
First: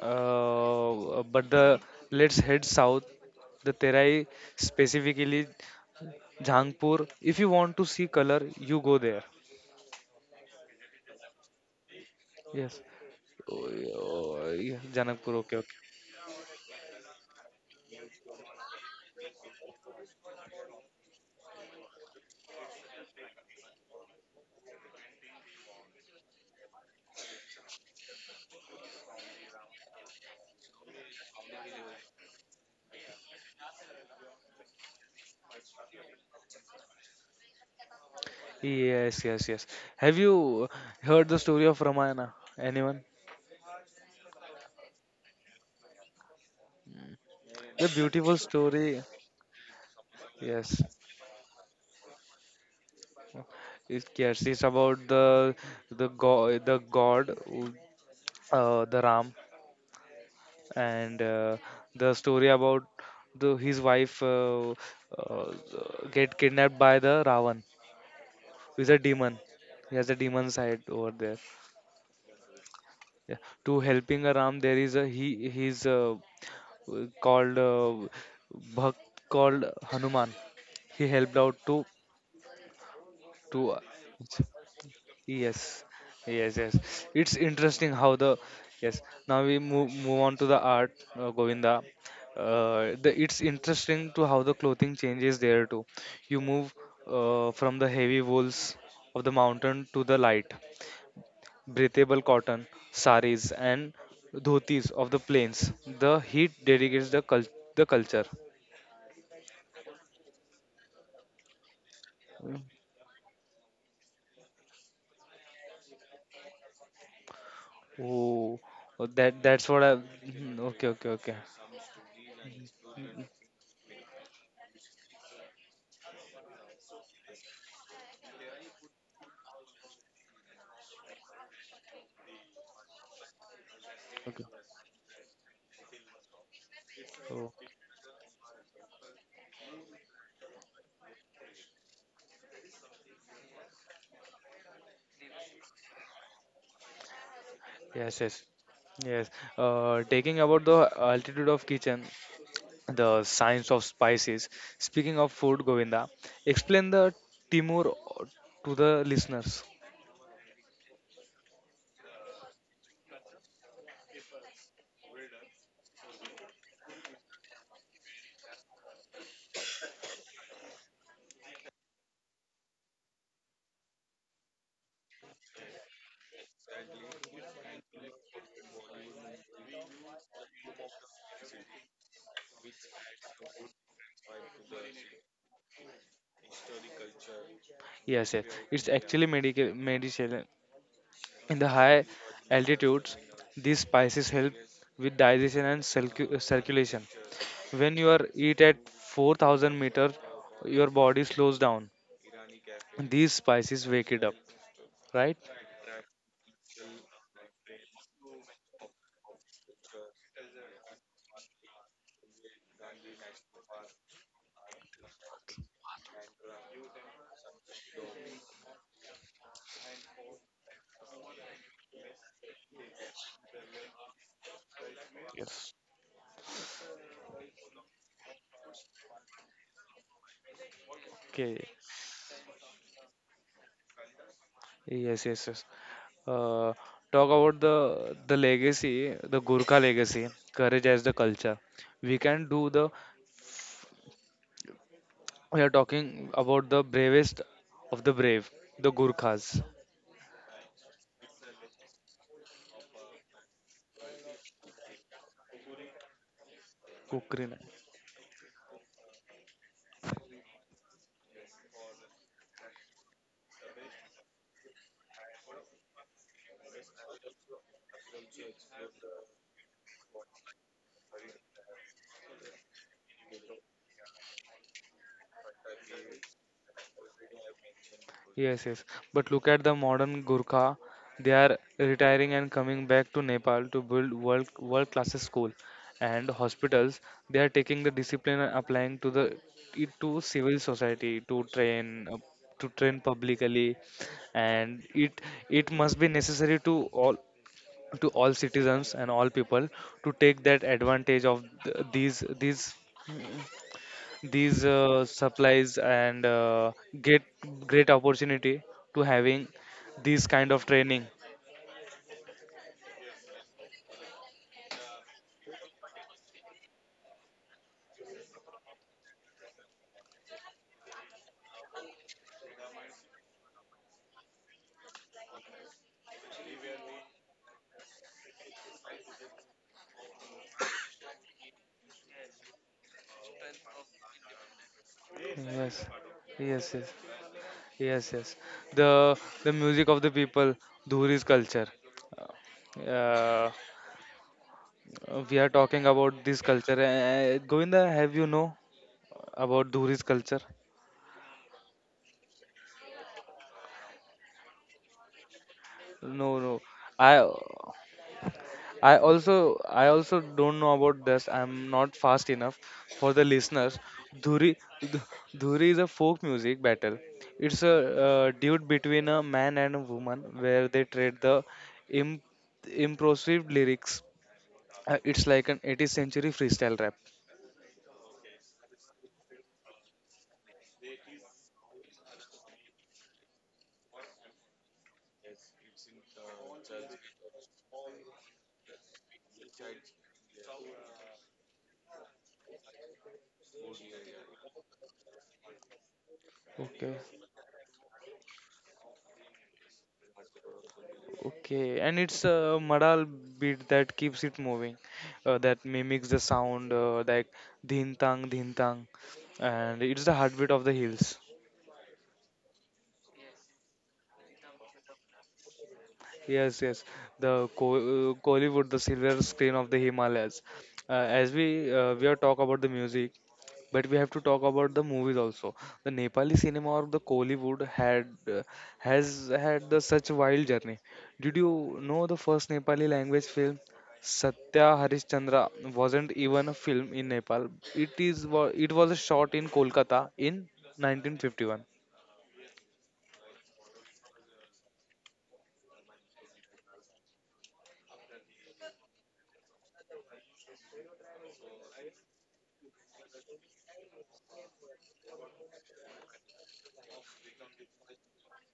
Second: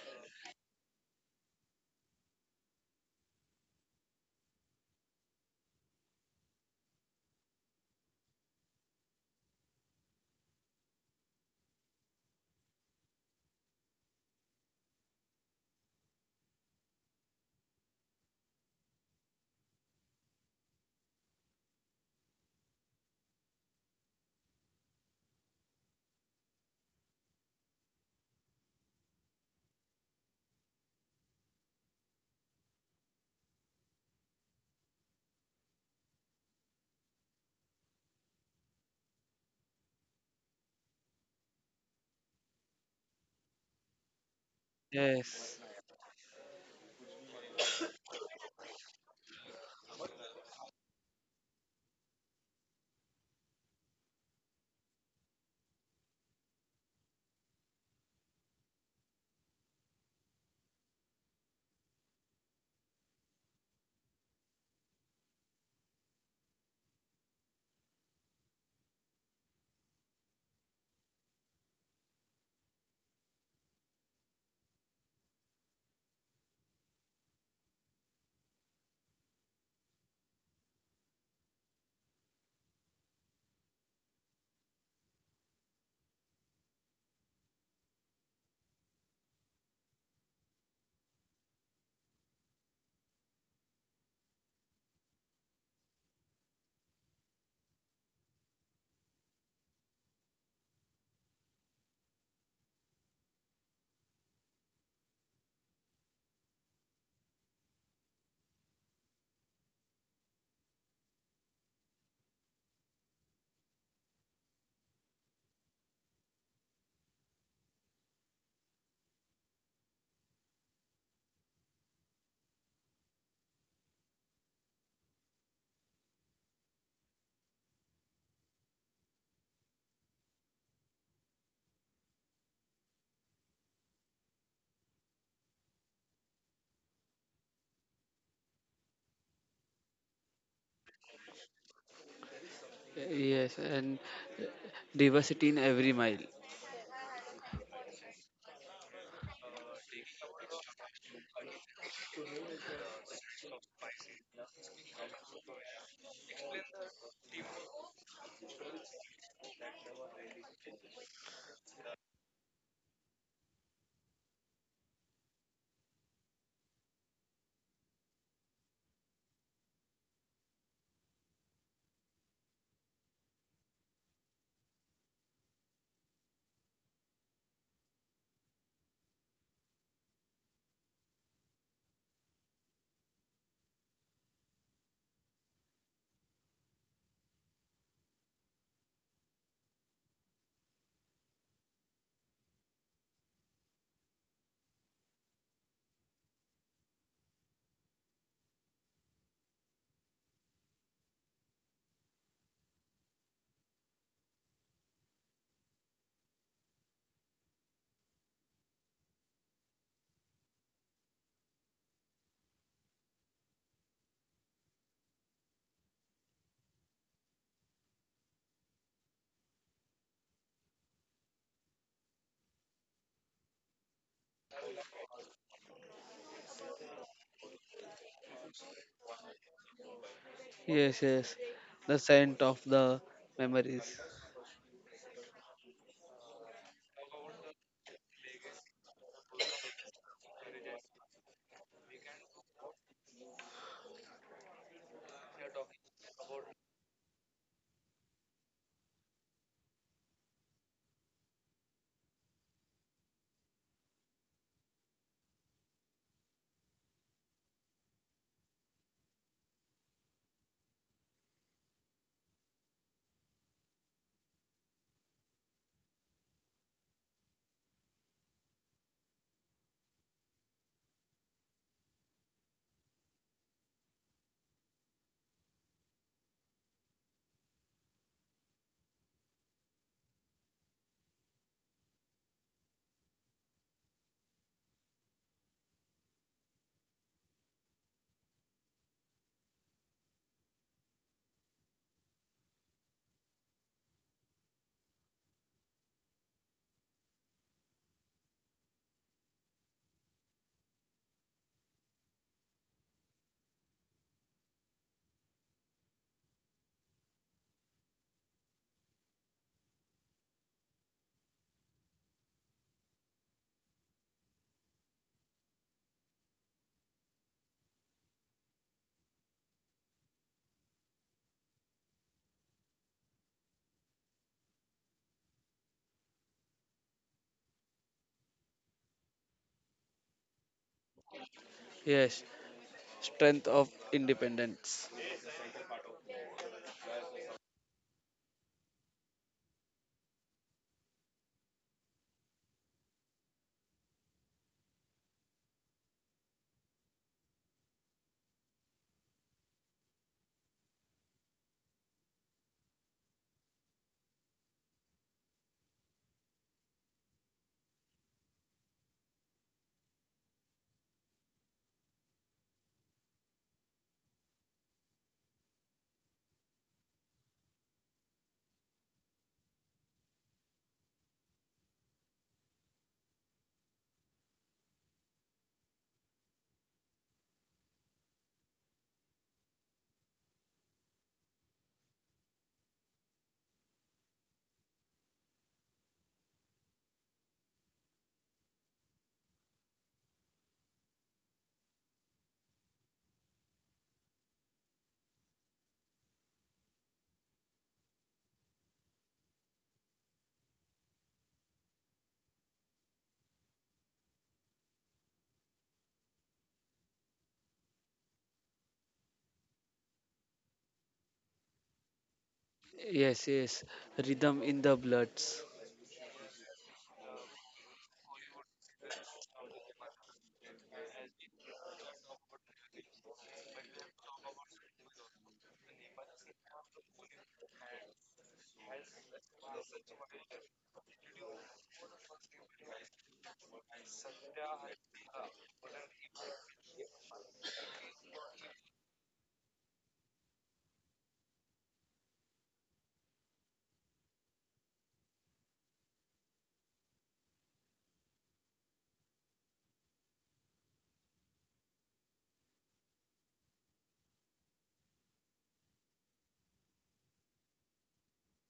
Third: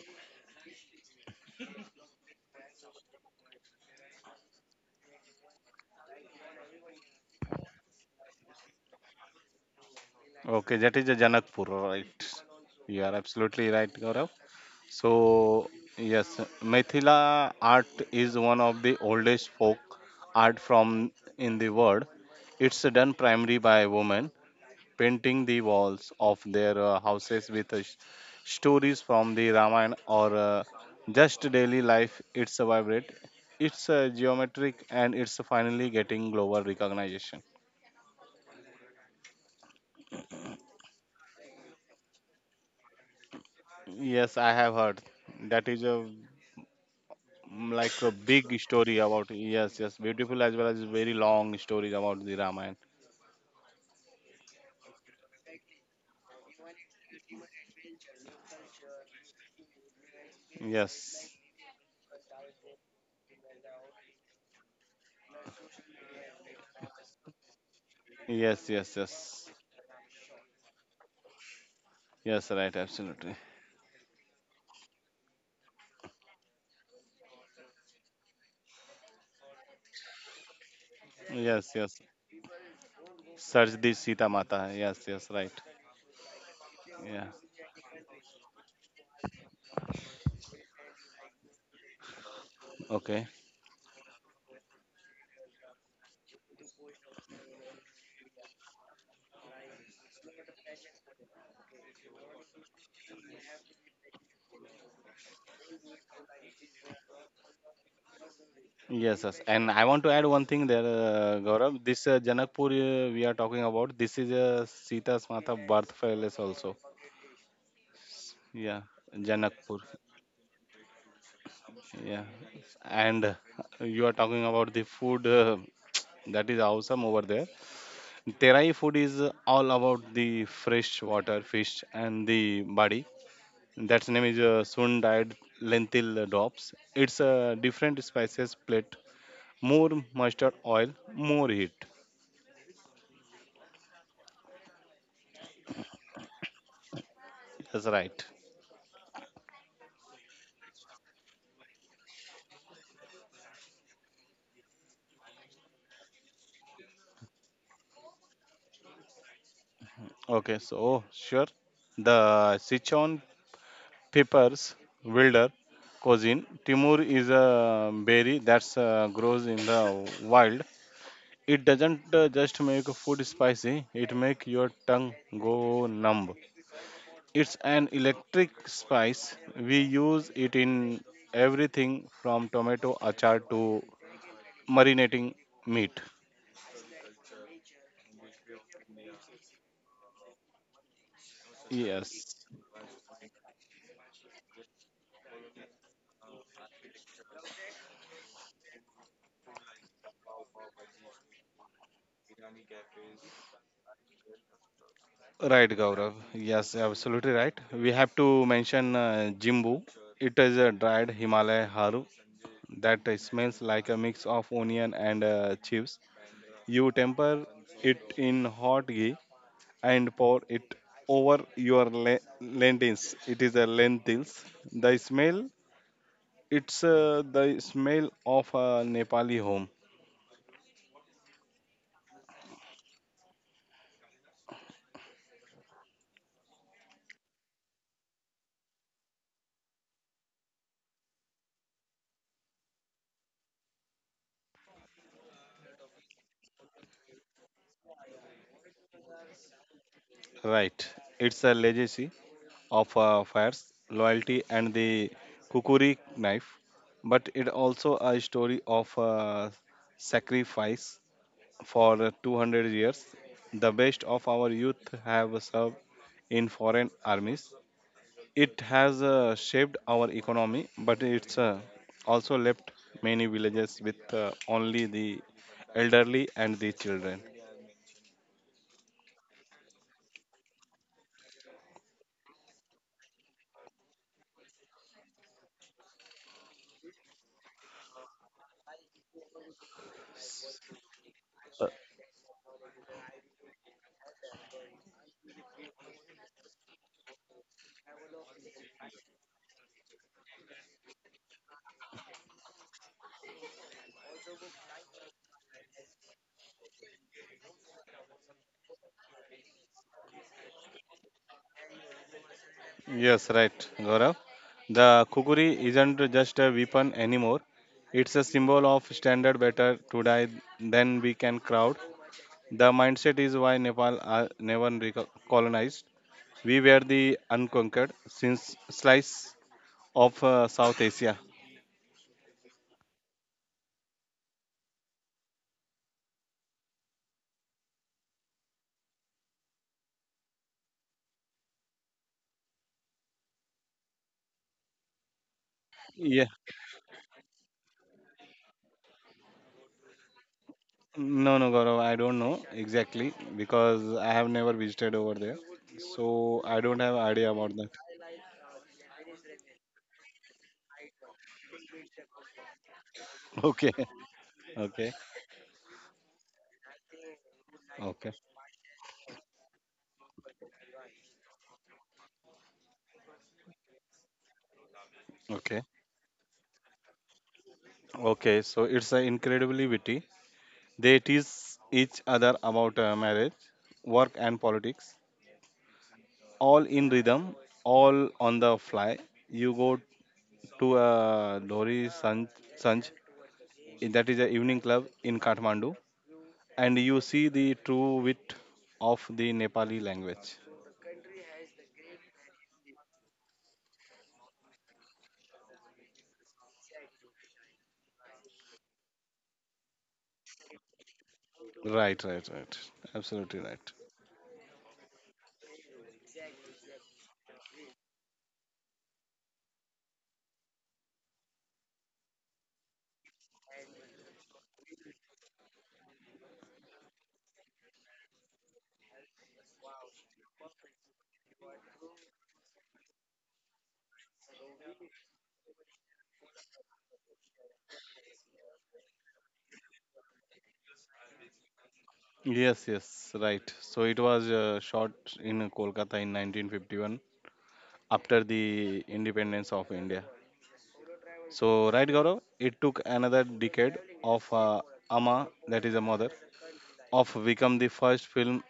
but the let's head south. The Terai, specifically Jangpur. If you want to see color, you go there.
Okay, that is the Janakpur, right?
Yes.
You are absolutely
Oh,
right,
yeah,
Gaurav.
oh, yeah, Janakpur. Okay,
So,
okay.
yes, Mithila art is one of the oldest folk art from in the world. It's done primarily by women painting the walls of their houses with stories from the Ramayana or just daily life. It's a vibrant, it's geometric, and it's finally getting global recognition.
Yes, yes, yes. Have you heard the story of Ramayana? Anyone?
Yes, I have heard.
Yes,
That is a mm,
The
like a
beautiful
big story
story.
about yes, yes, beautiful as well
Yes.
as very long stories about the Ramayana.
Yes, it's about the god, the Ram, and
Yes,
the story about the his wife uh, get kidnapped by the Ravan,
yes,
who is
yes,
a demon.
yes,
He has a demon side over there.
yes, right, absolutely.
Yeah. To helping a Ram, there is a he. He's called Bhakt called Hanuman. He helped out
Yes,
to
yes.
to
Search the Sita Mata. Yes, yes, right.
Yes, yes, yes.
Yeah.
It's interesting how the. Yes. Now we move on to the art, Govinda.
Okay.
It's interesting to how the clothing changes there too. You move from the heavy wools of the mountain to the light, breathable cotton, saris, and dhotis of the plains. The heat dedicates the culture.
Yes, yes. And I want to add one thing there, Gaurav. This
Mm,
Janakpur we are talking about. This is Sita's Mata birth palace also.
oh,
Yeah,
oh, that's what
Janakpur.
I. Mhm, okay, okay, okay.
Yeah.
Mm,
And you are talking about the food. That is awesome over there. Terai food is all about the freshwater fish and the body. That's name
okay.
is soon dyed lentil drops. It's a
Oh,
different spices plate. More mustard oil, more heat.
yes, and diversity in every mile.
That's
yes,
right.
yes. Yes, taking about the altitude of kitchen, the science of spices. Speaking of food, Govinda, explain the Timur to the listeners.
Okay, so sure. The Sichuan peppers, wilder cuisine. Timur is a berry that grows in the wild. It doesn't just make food spicy, it make your tongue go numb. It's an electric spice. We use it in everything from tomato achar to marinating meat.
Yes, yes, it's actually medical medicine. In the high
Yes,
altitudes, these spices help with digestion and circulation. When you are eat at 4,000 meters, your body slows down. These spices wake it up, right?
right, Gaurav. Yes, absolutely right. We have to mention Jimbu. It is a dried Himalaya haru that smells like a mix of onion and chives. You temper it in hot ghee and pour it over your lentils. It is a lentils. The smell.
Yes.
It's the smell of a Nepali home,
Yes, yes,
Okay.
the scent of the memories.
Yes, yes, yes. uh, Talk about the legacy, the Gurkha legacy, courage as the culture. We can do the. We are talking about the bravest of the brave, the Gurkhas.
right? It's a legacy of fires, loyalty, and the kukuri knife. But it
Kukrina.
also a story of sacrifice for 200 years. The best of our youth have served in foreign armies. It has shaped our economy, but it's also left many villages with only the elderly and the children.
Yes, yes. But look at the modern Gurkha. They are retiring and coming back to Nepal to build world class school and hospitals. They are taking the discipline and applying to the it to civil society
Uh,
to train publicly, and it must be necessary to all citizens and all people to take that advantage of these supplies and get great opportunity to having these kind of training.
Yes, right, Gaurav. The kukuri isn't just a weapon anymore. It's a symbol of standard better to die than we can crowd. The mindset is why Nepal are never colonized. We were the unconquered since slice of South Asia.
Yes, strength of independence.
Yes, yes, yes, yes, yes. The the music of the people, dhuri's culture. uh, we are talking about
Yeah,
this culture, Govinda, have you know about dhuri's culture?
no, no, Gaurav, I don't know exactly because I have never visited over there,
No,
so
no,
I don't have
i
idea about that.
I also I also don't know about this. I'm not fast enough for the
Okay,
listeners. Dhuri.
okay,
Dhuri is a folk music battle. It's a
okay,
dude between a man and a woman where they trade the imp- improsive lyrics. It's like an
okay.
80th century freestyle rap.
Okay, so it's an incredibly witty. They tease each other about marriage, work, and politics, all in rhythm, all on the fly. You go to a Lori Sanj, that is an evening club in Kathmandu, and
Okay.
you see the true wit of the Nepali language.
Okay, and it's a madal beat that keeps it moving, that mimics the sound like dhin tang, and it's the heartbeat of the hills.
Right.
Yes,
Absolutely
yes,
right.
rhythm in the bloods.
Yes, yes. The Kollywood, the silver screen of the Himalayas. As we are talk about the music, but we have to talk about the movies also. The Nepali cinema of the Kollywood had has had the such wild journey. Did you know the first Nepali language film, Satya Harishchandra, wasn't even a film in Nepal. It it was a shot in Kolkata in 1951.
Yes, yes, right. So it was shot in Kolkata in 1951 after the independence of India. So, right, Gaurav, it took another decade of Amma, that is a mother, of become the first film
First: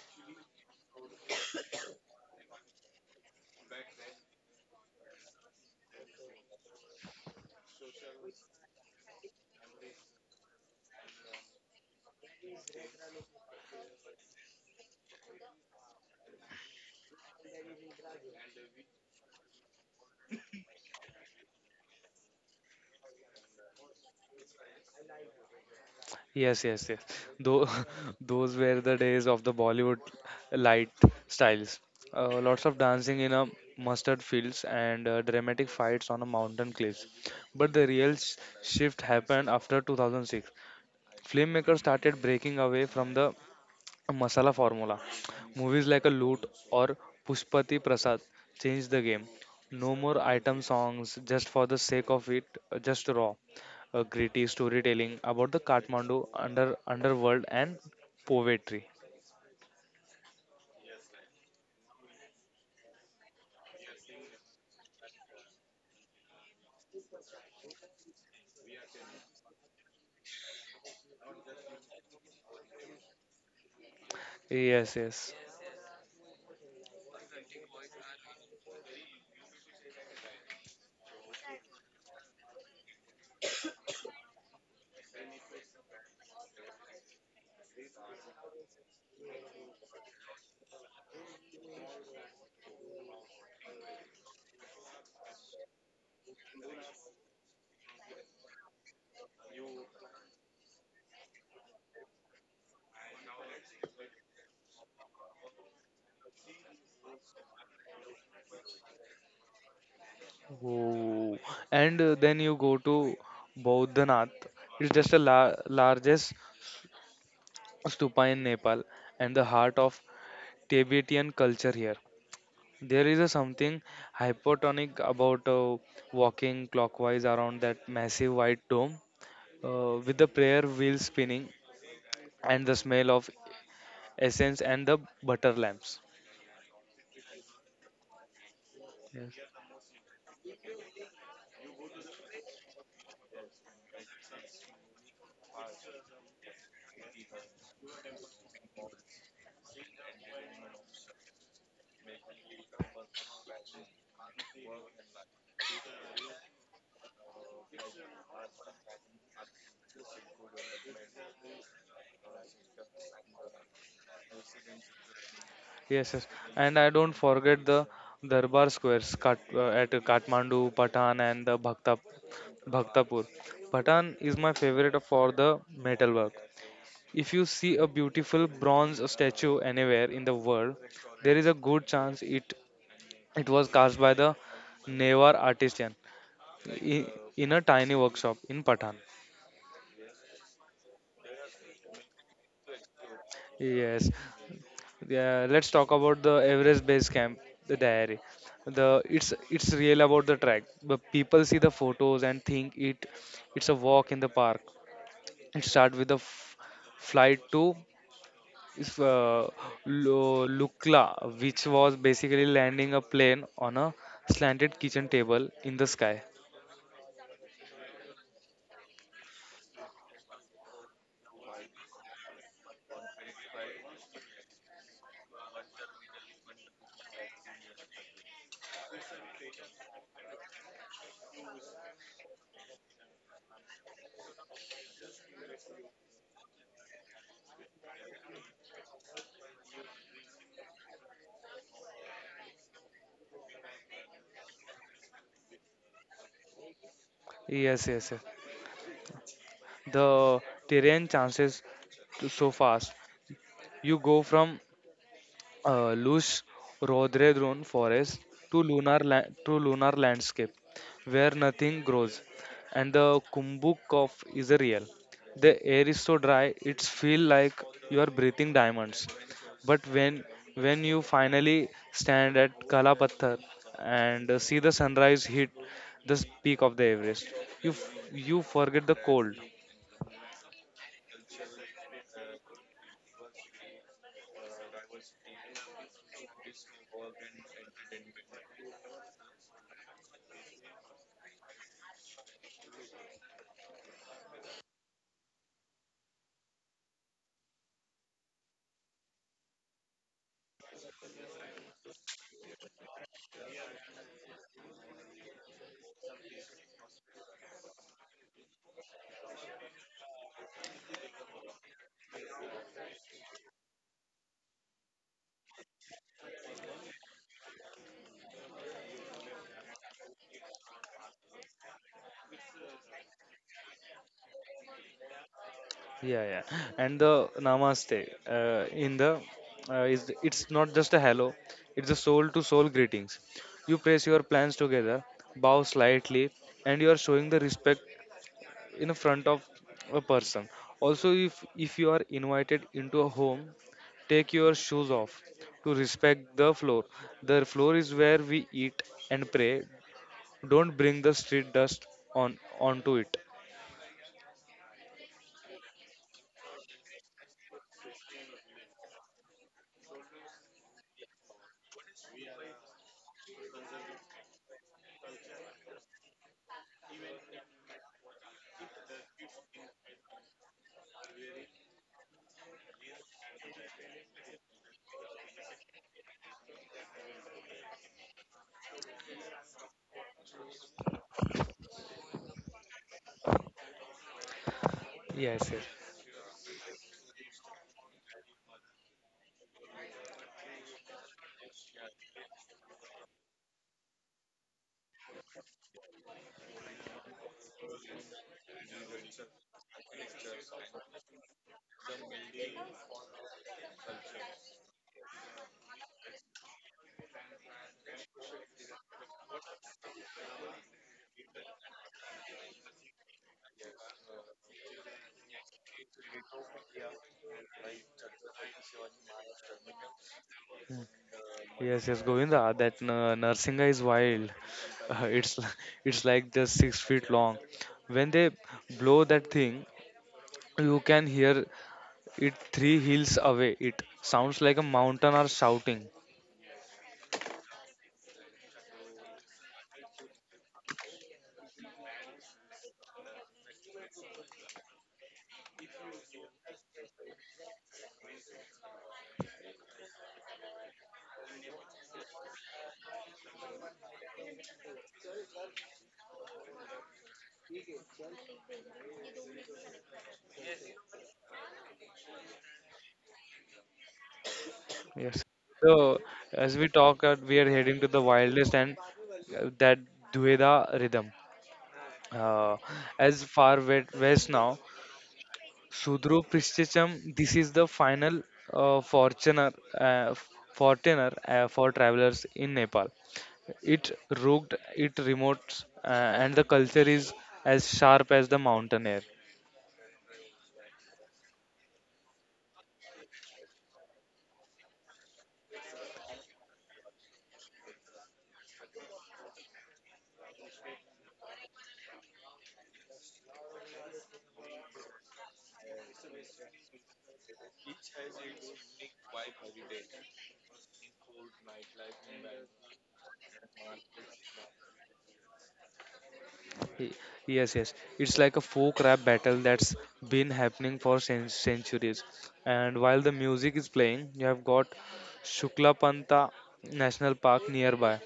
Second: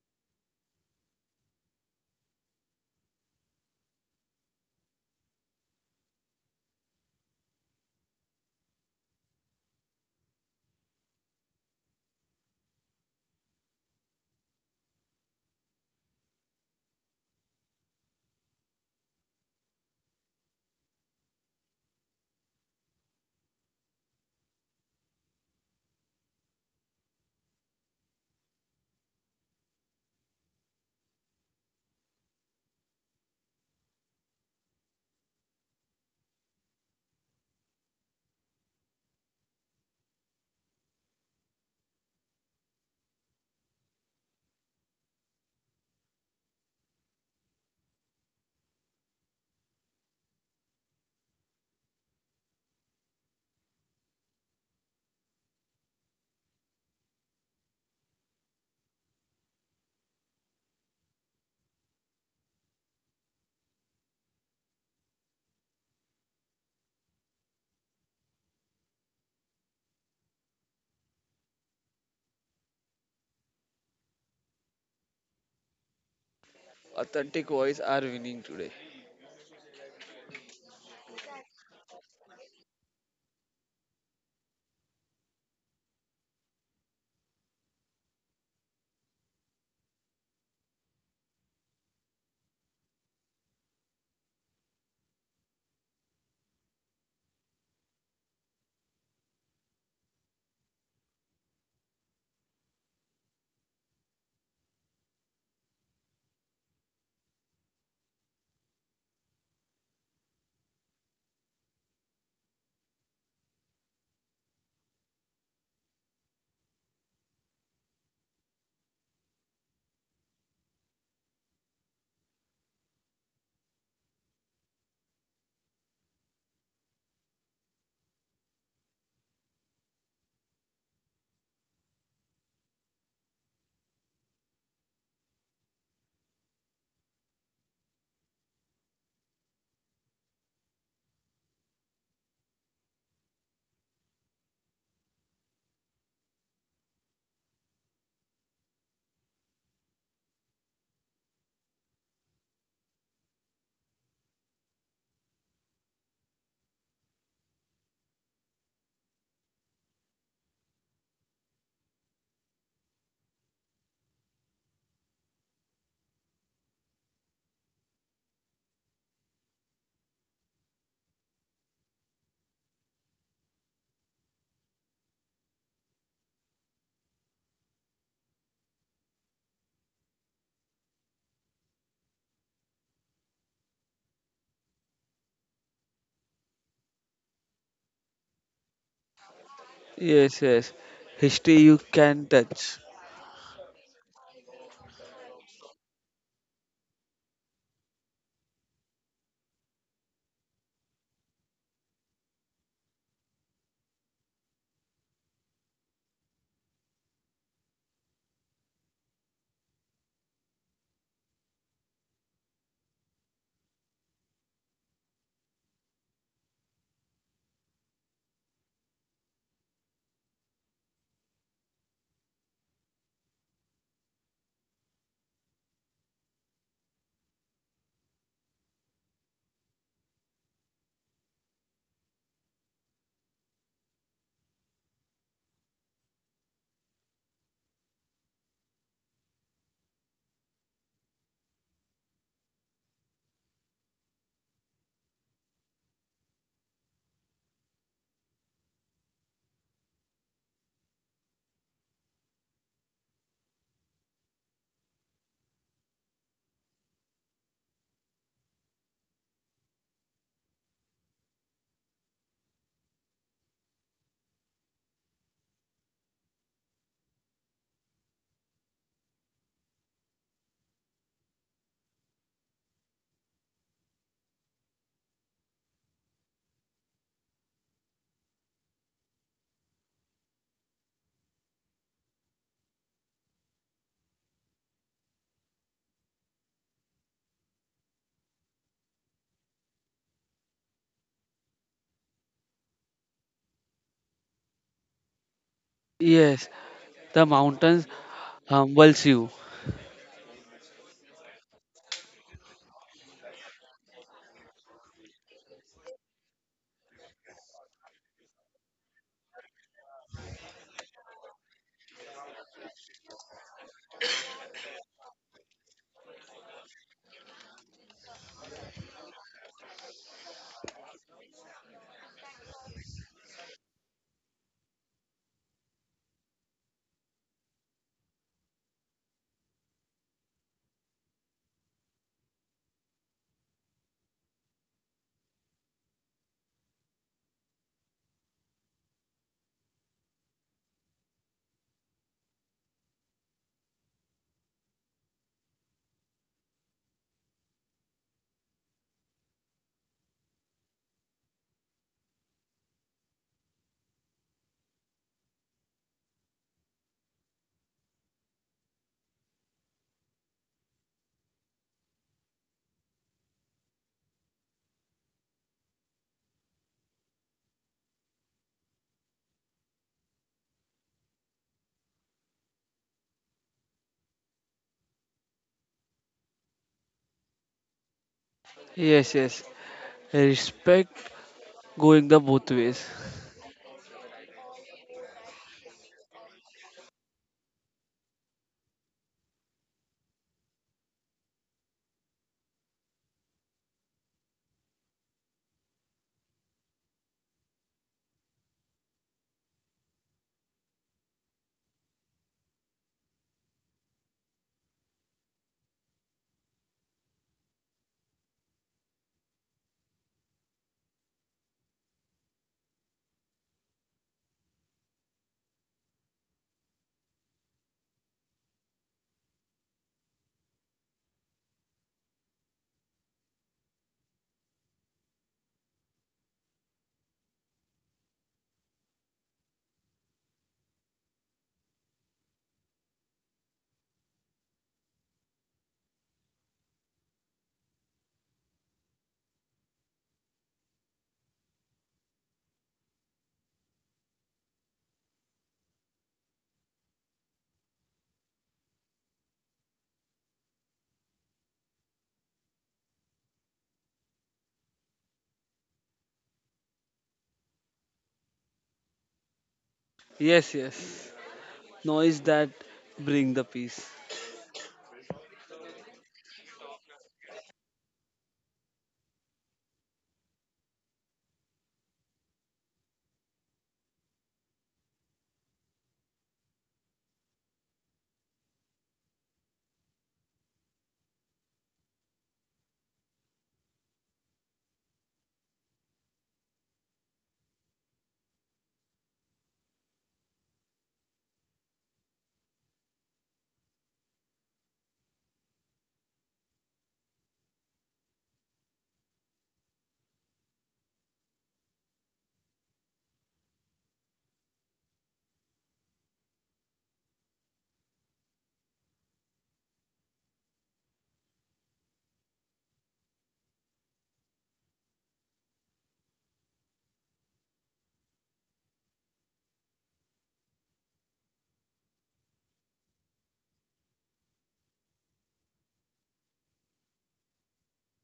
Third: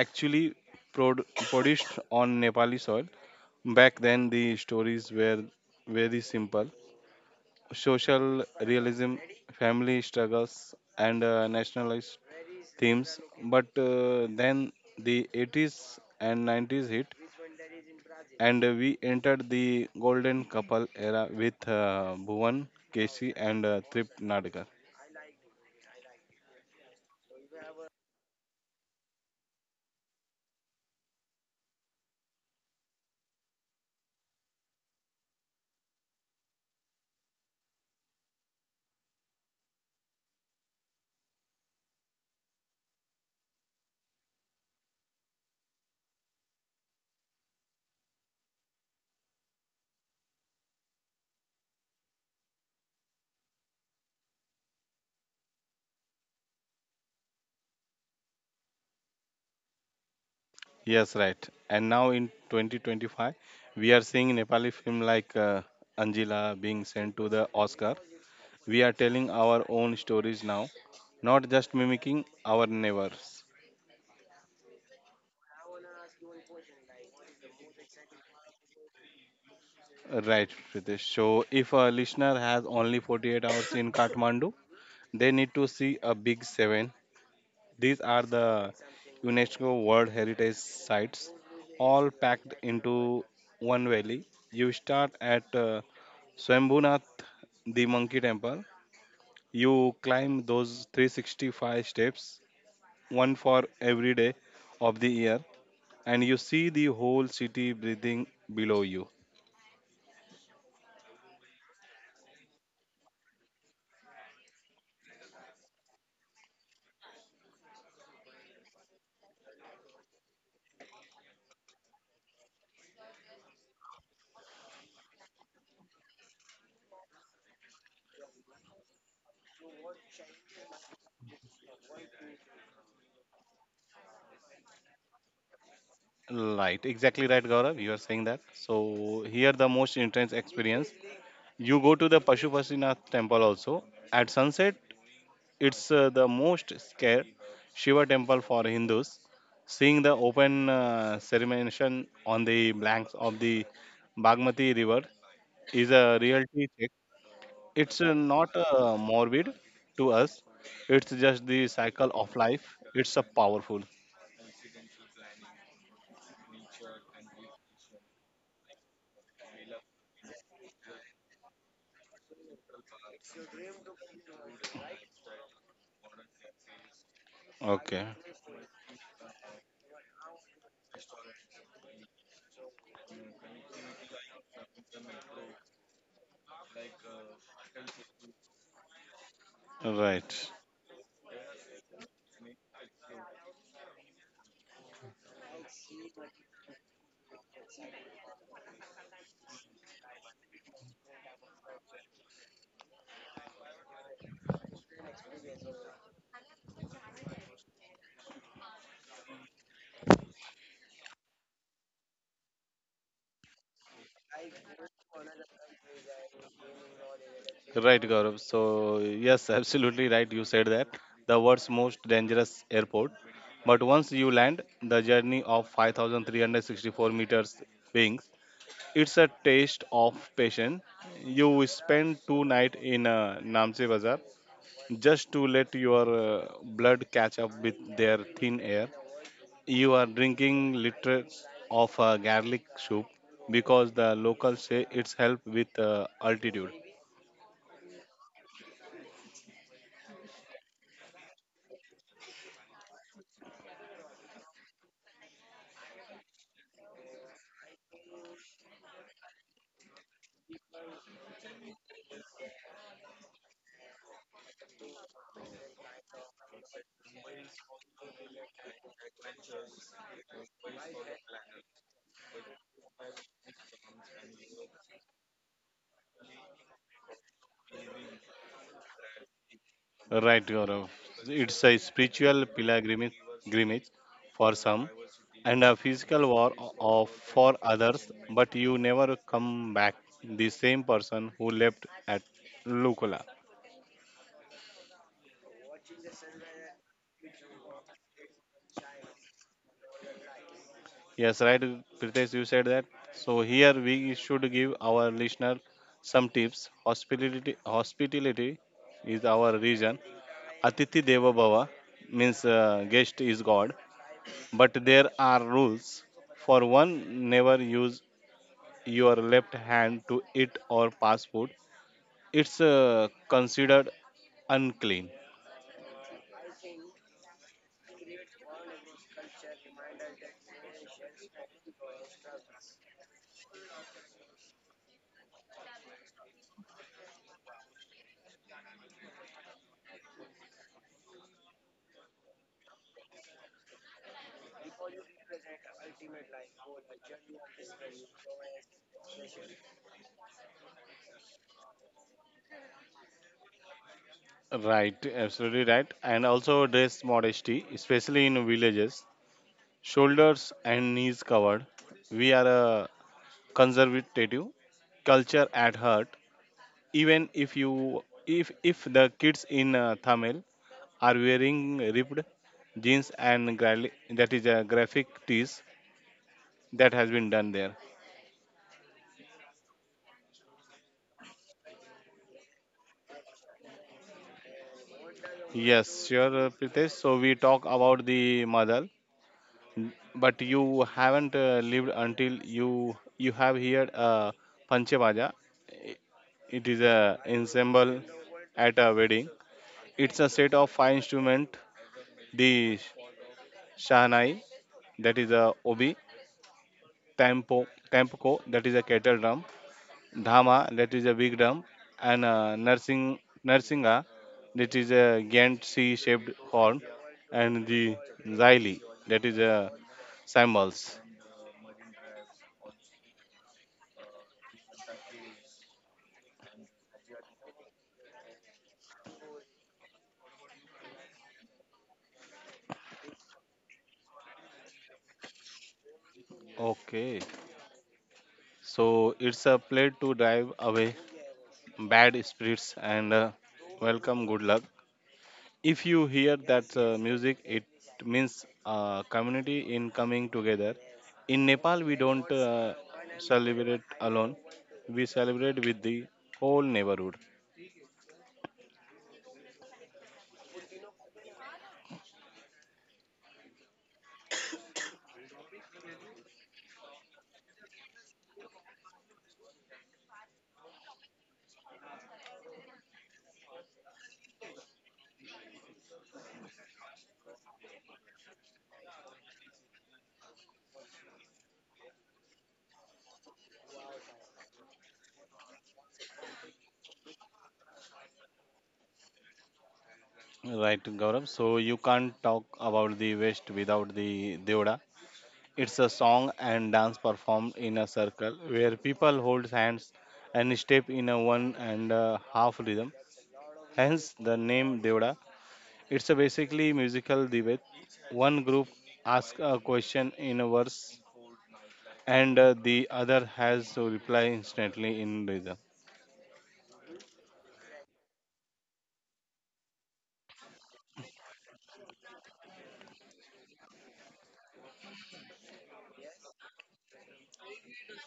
actually prod- produced on Nepali soil. Back then, the stories were very simple social realism, family struggles, and nationalist themes. But then the 80s and 90s hit, and we entered the golden couple era with Bhuvan Kesi and Trip Nadkar.
Yes, yes, yes. Though those were the days of the Bollywood light styles. Lots of dancing in a mustard fields and dramatic fights on a mountain cliffs. But the real shift happened after 2006. Filmmakers started breaking away from the a masala formula. Movies like a Loot or Pushpati Prasad changed the game. No more item songs just for the sake of it, just raw, gritty storytelling about the Kathmandu underworld and poetry.
Yes, right. And now in 2025, we are seeing Nepali film like Anjila being sent to the Oscar. We are telling our own stories now, not just mimicking our neighbors.
Yes, yes.
Authentic voice are winning today.
Right, Pritesh. So if a listener has only 48 hours in Kathmandu, they need to see a big seven. These are the UNESCO World Heritage Sites, all packed into one valley. You start at Swambhunath, the monkey temple. You climb those 365 steps, one for every day of the year, and you see the whole city breathing below you.
Oh. And then you go to Bodhanath. It's just a la largest stupa in Nepal and the heart of Tibetan culture here. There is a something hypotonic about walking clockwise around that massive white dome, with the prayer wheel spinning and the smell of essence and the butter lamps.
Right, exactly right, Gaurav. You are saying that. So here
Yes,
the most intense experience. You go to the Pashupasinath temple also. At sunset, it's the most scared Shiva temple for Hindus. Seeing the open ceremony on the banks of the Bagmati river is a reality check. It's not morbid to us. It's just the cycle of life. It's a powerful.
yes, yes. And I don't forget the Darbar squares, at Kathmandu, Patan, and the Bhaktapur. Patan is my favorite for the metalwork. If you see a
Okay,
beautiful bronze statue anywhere in the world, there is a good chance it was cast by the Newar artisan i- in a tiny workshop in Patan.
right
Yes, yes, history you can touch.
Yes. Yeah, let's talk about the Everest Base Camp, the diary. The it's real about the track. But people see the photos and think it's a walk in the park. It starts with a flight to is, uh, Lukla, which was basically landing a plane on a slanted kitchen table in the sky.
right, Gaurav. Yes, absolutely right, you said that, the world's most dangerous airport. But once you land, the journey of 5364 meters wings, it's a taste of patience. You spend two nights in Namche Bazaar just to let your blood catch up with their thin air. You are drinking liters of garlic soup because the locals say it's help with altitude.
Yes, yes, yes. The terrain chances so fast. You go from loose rhododendron forest to lunar landscape where nothing grows, and the Kumbuk cough is a real. The air is so dry, it's feel like you are breathing diamonds. But when you finally stand at Kalapathar and see the sunrise hit the peak of the Everest, you you forget the cold.
Right, Gaurav. It's a spiritual pilgrimage for some and a physical war of, for others, but you never come back the same person who left at Lukula.
Yes, the mountains humbles you.
Yes, right, Pritesh, you said that. So here we should give our listener some tips. Hospitality is our region. Atithi Deva Bhava means guest is God, but there are rules. For one, never use your left hand to eat or pass food. It's considered unclean.
Yeah, yeah. And the namaste in the is it's not just a hello, it's a soul to soul greetings. You place your plans together, bow slightly, and you are showing the respect in front of a person. Also, if you are invited into a home, take your shoes off to respect the floor. The floor is where we eat and pray. Don't bring the street dust on onto it.
Right, absolutely right. And also dress modesty, especially in villages. Shoulders and knees covered. We are a conservative culture at heart. Even if you, if the kids in Tamil are wearing ripped jeans and that is a graphic tees that has been done there.
Yes, yes, respect going the both ways.
Yes, yes.
Yes, sure, Pritesh. So we talk about the mother, but you haven't lived until you have heard Panchabaja. I- It is a ensemble at a wedding. It's a set of five instrument, the sh- shahnai, that is a obi, tampo, tampko, that is a kettle drum, Dhama, that is a big drum, and Narsinga, that is a giant C-shaped horn, and the Xyli, that is a cymbals.
Yes, yes, Govinda, that Narsinga is wild. It's it's like just six feet long. When they blow that thing, you can hear it three hills away. It sounds like a mountain are shouting.
Okay, so it's a play to drive away bad spirits and welcome good luck. If you hear that music, it means community in coming together. In Nepal, we don't celebrate alone; we celebrate with the whole neighborhood.
Yes, yes. Noise that bring the peace.
Yes. So as we talk, we are heading to the wildest and that Dueda rhythm. Uh, as west now Sudro Prishcham, this is the final uh, fortuner, uh, fortuner for travelers in Nepal. It rugged, it remote, and the culture is as sharp as the mountain air.
Right, Gaurav. So you can't talk about the West without the Devda. It's a song and dance performed in a circle where people hold hands and step in a one and a half rhythm. Hence the name Devda. It's a basically musical duet. One group asks a question in a verse and the other has to reply instantly in rhythm.
Y- Yes, yes. It's like a folk rap battle that's been happening for centuries. And while the music is playing, you have got Shukla Panta National Park nearby.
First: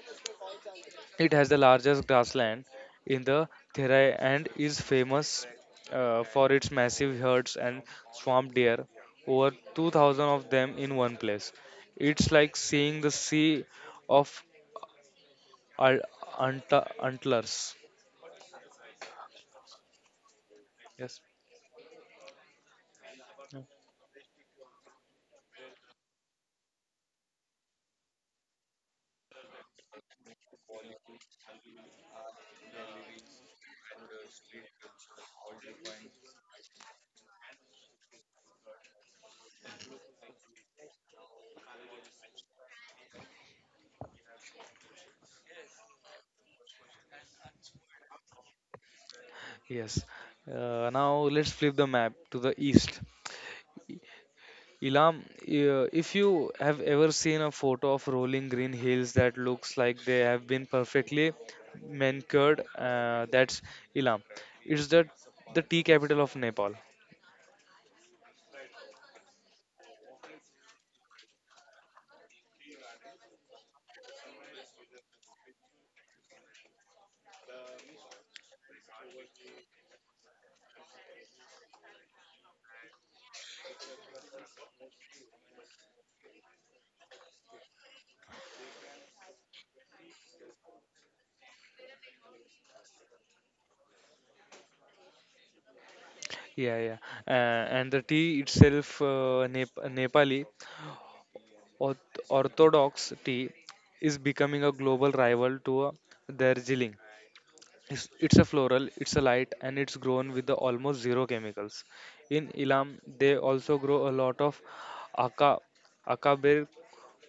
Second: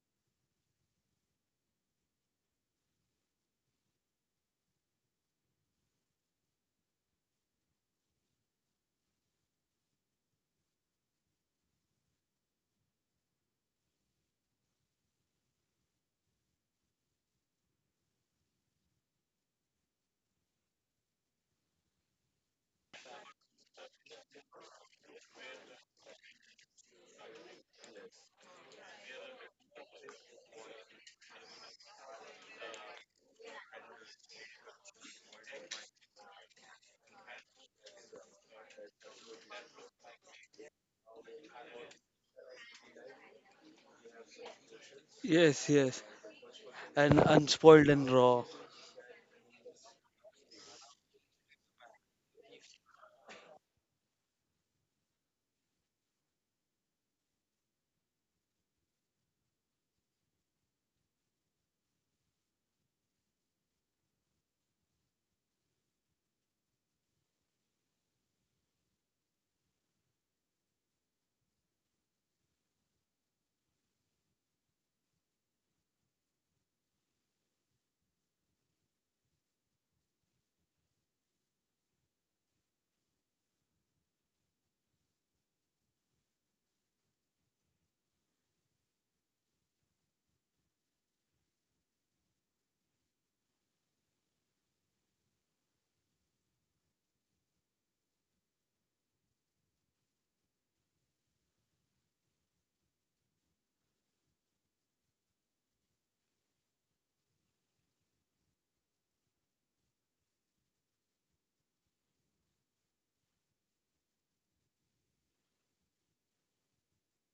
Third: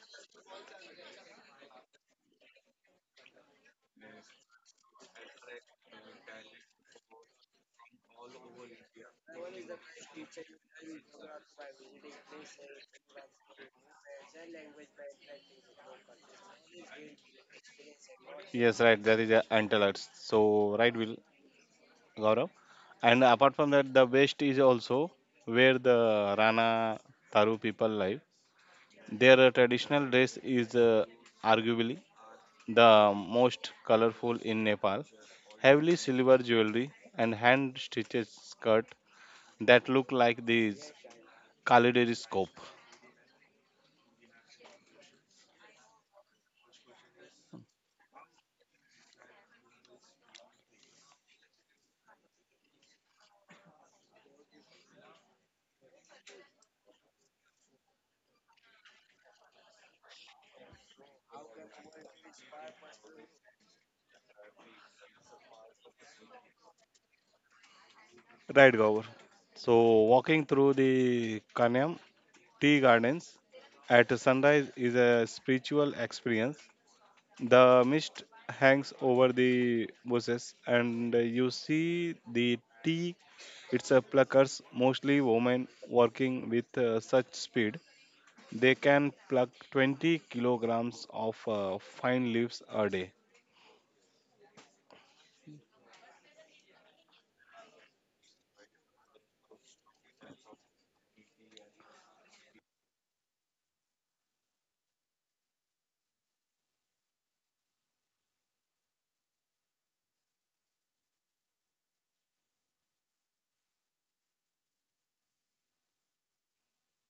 It has the largest grassland in the Therai and is famous for its massive herds and swamp deer, over 2000 of them in one place. It's like seeing the sea of al- antlers.
Yes, right. That is antelopes. So right, Will.
Yes.
Gaurav. And apart from that, the West is also where the Rana Taru people live. Their traditional dress is arguably the most colorful in Nepal. Heavily silver jewelry and hand stitched skirt that look like these kaleidoscope.
Yes, yes. And unspoiled and raw.
Yes. Now let's flip the map to the east. Ilam, if you have ever seen a photo of rolling green hills that looks like they have been perfectly manicured, that's Ilam. It's the tea capital of Nepal.
Right, Gaurav. So walking through the Kanyam tea gardens at sunrise is a spiritual experience. The mist hangs over the bushes, and you see the tea. It's a pluckers, mostly women, working with such speed. They can pluck 20 kilograms of fine leaves a day.
Yeah, yeah. And the tea itself, Nepali Orthodox tea, is becoming a global rival to Darjeeling. It's a floral, it's a light, and it's grown with the almost zero chemicals. In Ilam, they also grow a lot of aka, akabir,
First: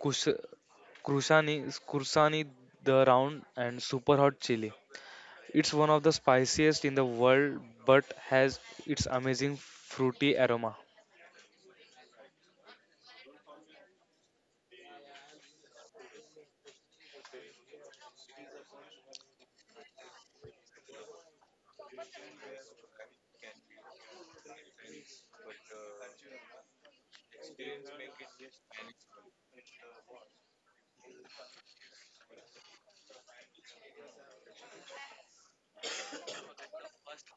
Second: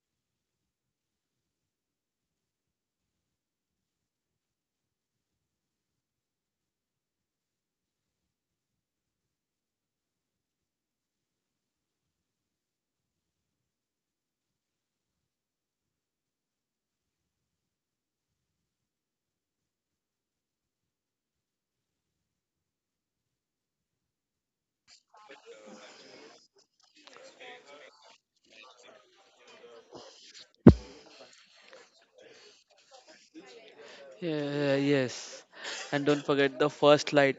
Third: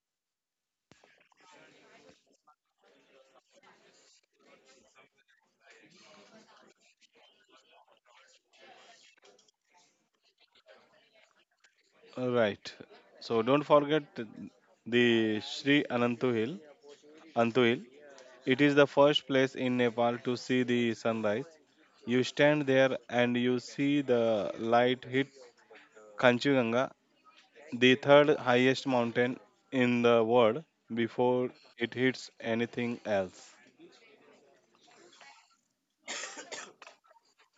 kush, kursani, the round, and super hot chili. It's one of the spiciest in the world, but has its amazing fruity aroma.
Right. So don't forget the Sri Anantu Hill. Antu Hill. It is the first place in Nepal to see the sunrise. You stand there and you see the light hit Kanchuganga, the third highest mountain in the world before it hits anything else.
Yeah, yes. And don't forget the first light,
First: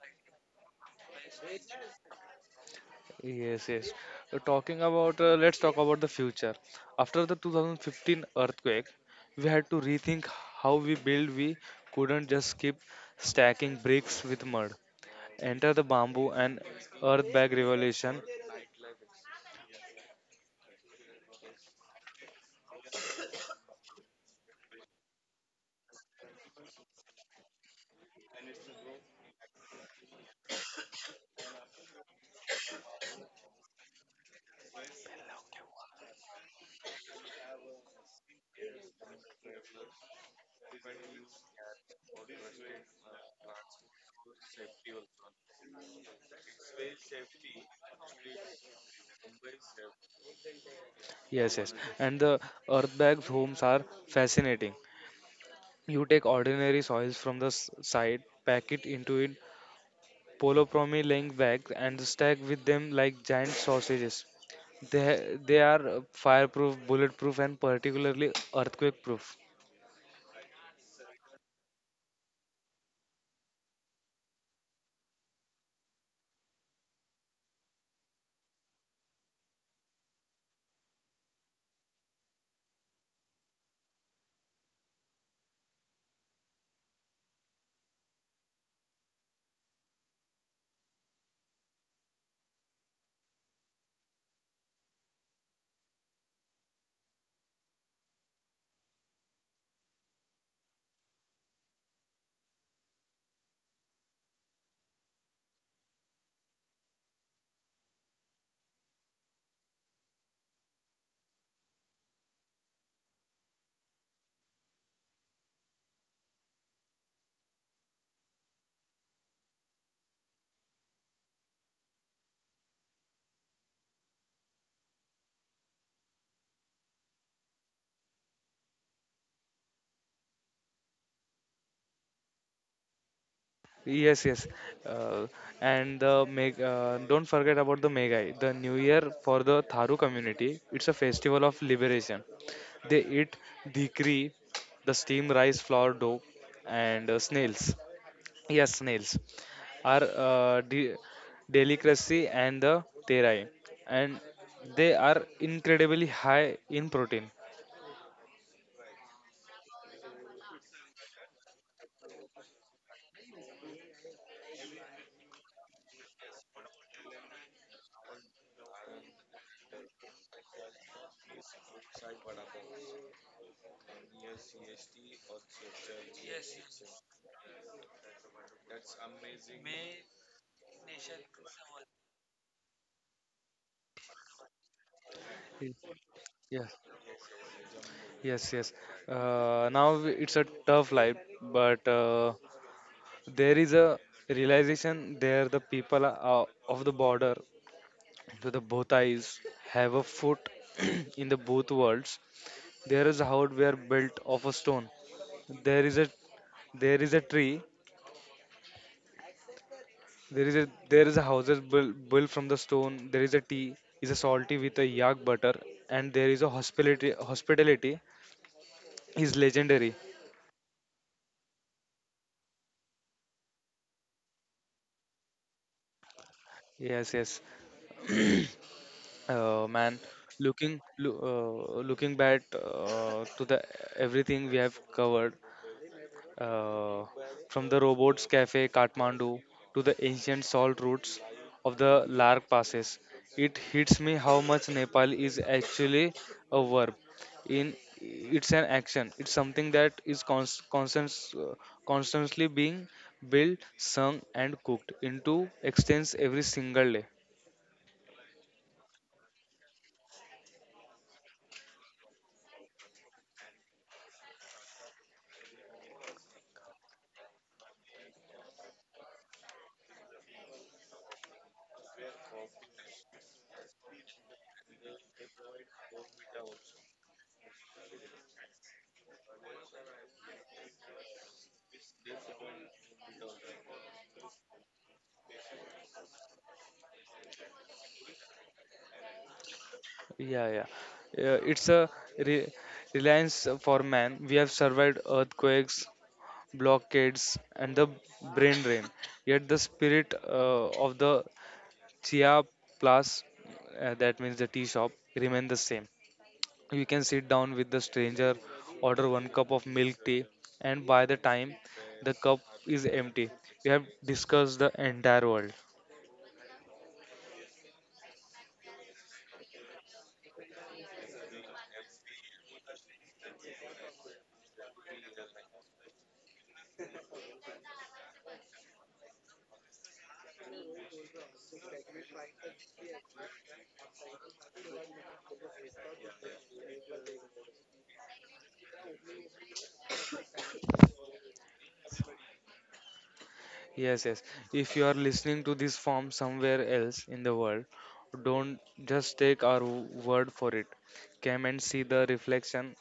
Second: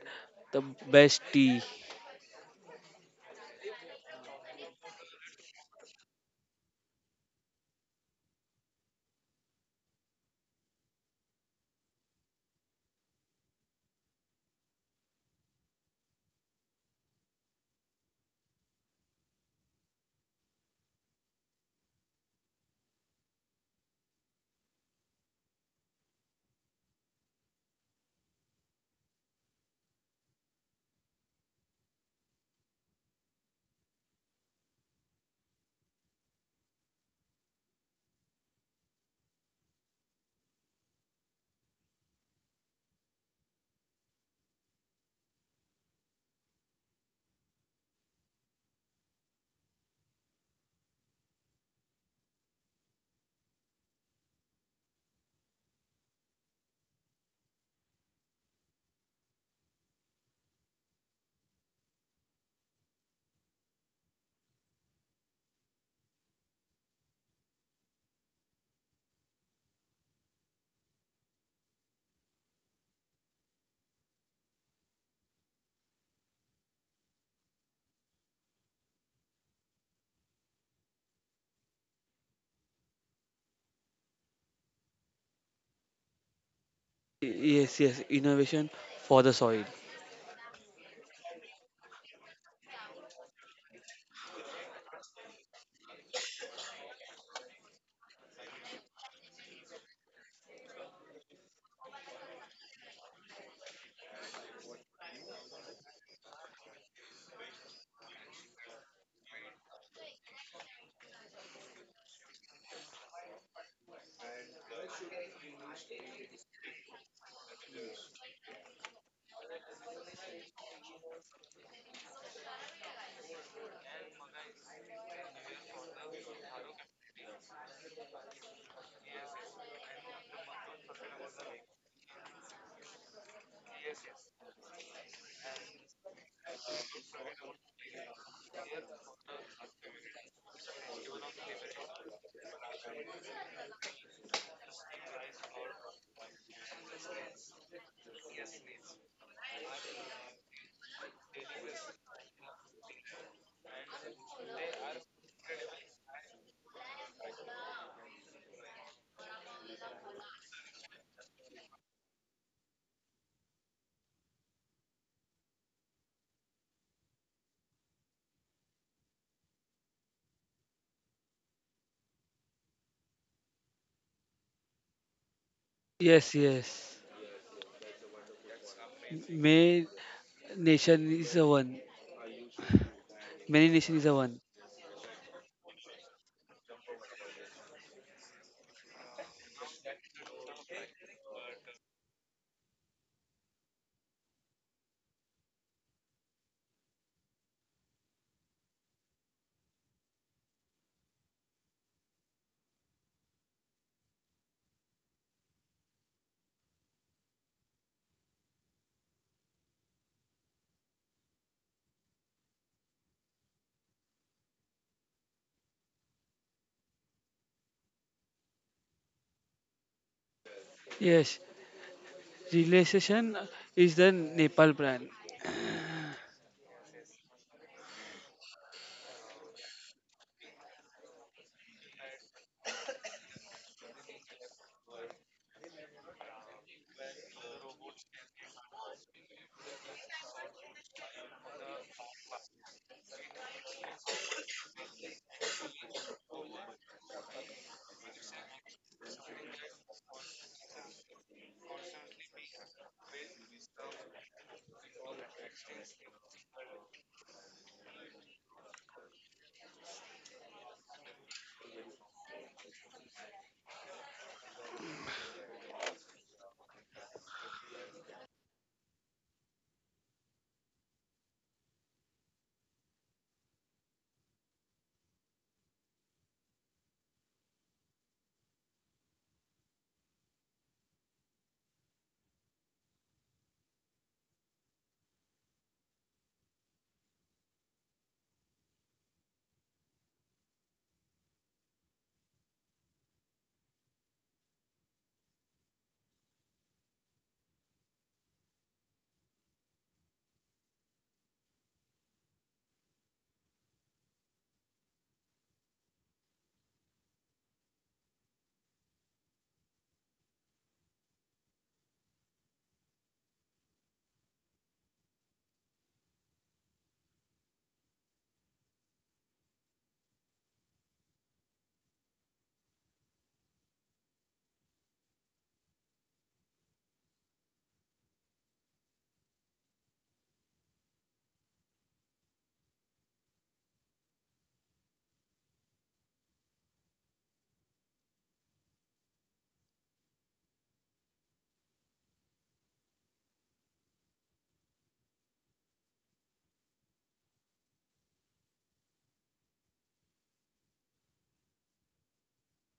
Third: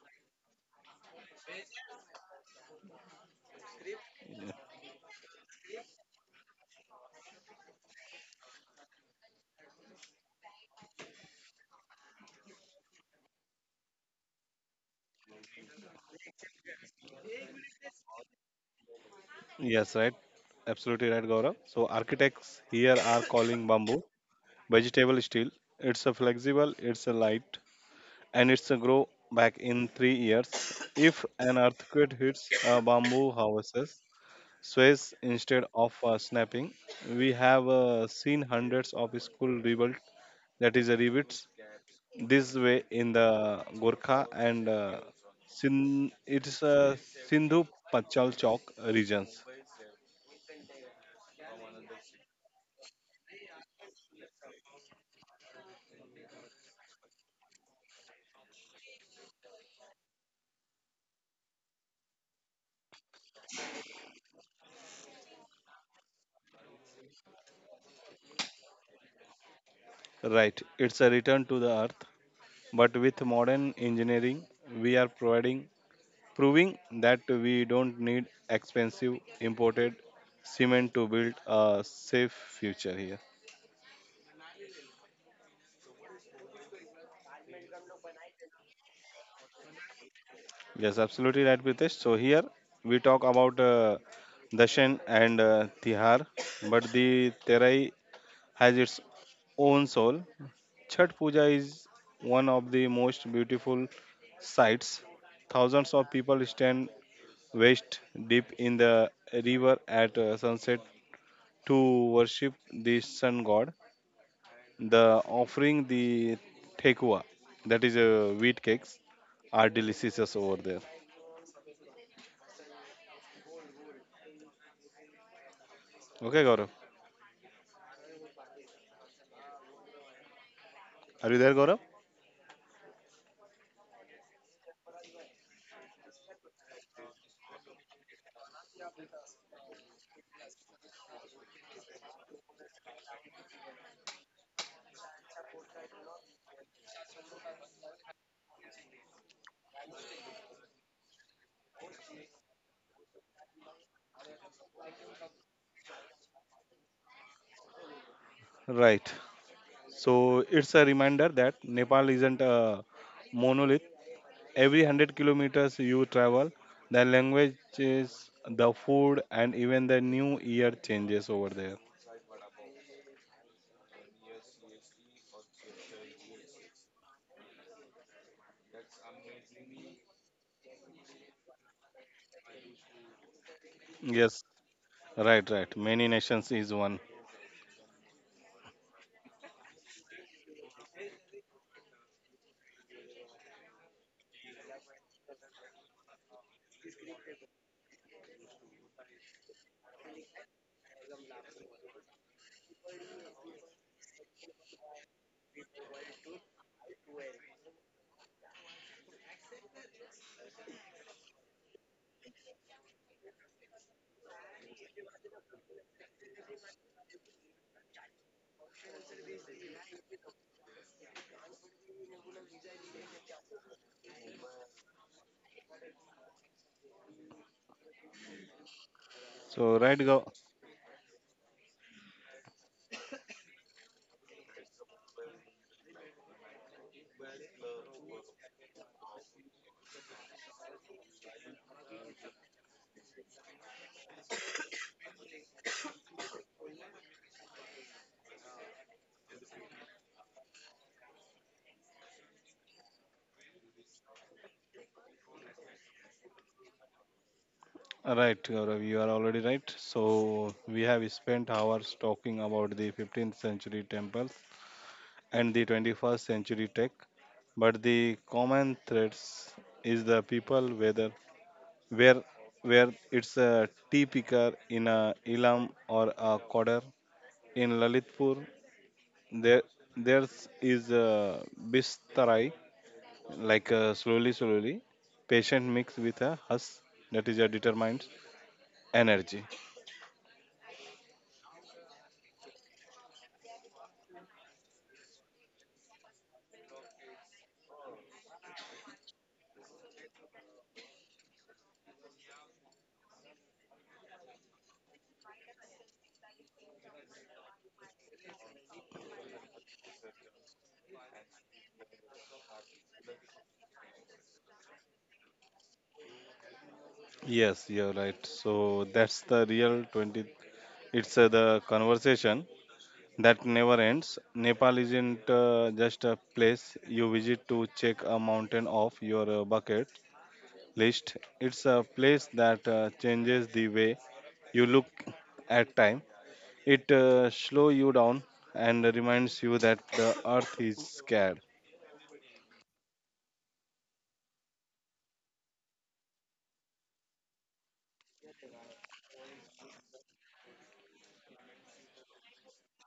the best tea.
Yes, yes. So talking about, let's talk about the future. After the 2015 earthquake, we had to rethink how we build. We couldn't just keep stacking bricks with mud. Enter the bamboo and earth bag revolution.
Yes, right. Absolutely right, Gaurav. So architects here are calling bamboo vegetable steel. It's a flexible, it's a light, and it's a grow back in 3 years. If an earthquake hits a bamboo houses, sways instead of snapping. We have seen hundreds of school rebuilt. That is a rebuilt this way in the Gorkha and it's a Sindhu Pachal Chok regions.
Yes, yes. And the earth bags homes are fascinating. You take ordinary soils from the side, pack it into it Polopromi laying back and stacked with them like giant sausages. They, they are fireproof, bulletproof, and particularly earthquake proof.
Right, it's a return to the earth, but with modern engineering, we are providing proving that we don't need expensive imported cement to build a safe future here.
Yes, yes. Innovation for the soil.
Yes, absolutely right, Pritesh. So here we talk about Dashan and Tihar, but the Terai has its own soul. Chhat Puja is one of the most beautiful sights. Thousands of people stand waist deep in the river at sunset to worship the sun god. The offering, the thekua, that is wheat cakes, are delicious over there. Okay, Gaurav, are you there, Gaurav?
Yes, yes. Uh, and don't forget about the Megai, the New Year for the Tharu community. It's a festival of liberation. They eat dhikri, the steamed rice flour dough, and snails. Yes, snails. Are delicacy and the terai, and they are incredibly high in protein.
Right. So it's a reminder that Nepal isn't a monolith. Every 100 kilometers you travel, the language is the food, and even the new year changes over there.
Yes, yes. May nation is a one. Many nation is a
Yes,
one.
right, right.
Y-
Many nations
Yes,
is one.
yes, yes. Now it's a tough life, but there is a realization there the people are, of the border to the both eyes have a foot in the both worlds. There is a house where built of a stone. There is a there is a tree. There is a houses built from the stone. There is a tea, is a salty with a yak butter, and there is a hospitality is legendary.
Yes. Relation is the Nepal brand.
Yes, yes,
So, right,
man.
go
Looking looking back to the everything we have covered, Uh, from the robots cafe Kathmandu to the ancient salt routes of the Lark passes, it hits me how much Nepal is actually a verb. In it's an action. It's something that is constant, constantly being built, sung, and cooked into extents every single day.
right, Gaurav, you are already right. So, we have spent hours talking about the 15th century temples and the 21st century tech, but the common threads is the people, whether where where it's a tea picker in a ilam or a coder in Lalitpur, there there's is a bistarai, like slowly, slowly, patient mix with a hus, that is a determined energy.
Yeah, yeah. It's a re- reliance for man. We have survived earthquakes, blockades, and the brain drain. Yet the spirit of the Chia Plus, that means the tea shop, remain the same. You can sit down with the stranger, order one cup of milk tea, and by the time the cup is empty, you have discussed the entire world.
Yes, you're right. So that's the real 20. It's the conversation that never ends. Nepal isn't just a place you visit to check a mountain off your bucket list. It's a place that changes the way you look at time. It slows you down and reminds you that the earth is scared.
Yes, yes. If you are listening to this from somewhere else in the world, don't just take our word for it. Come and see the reflection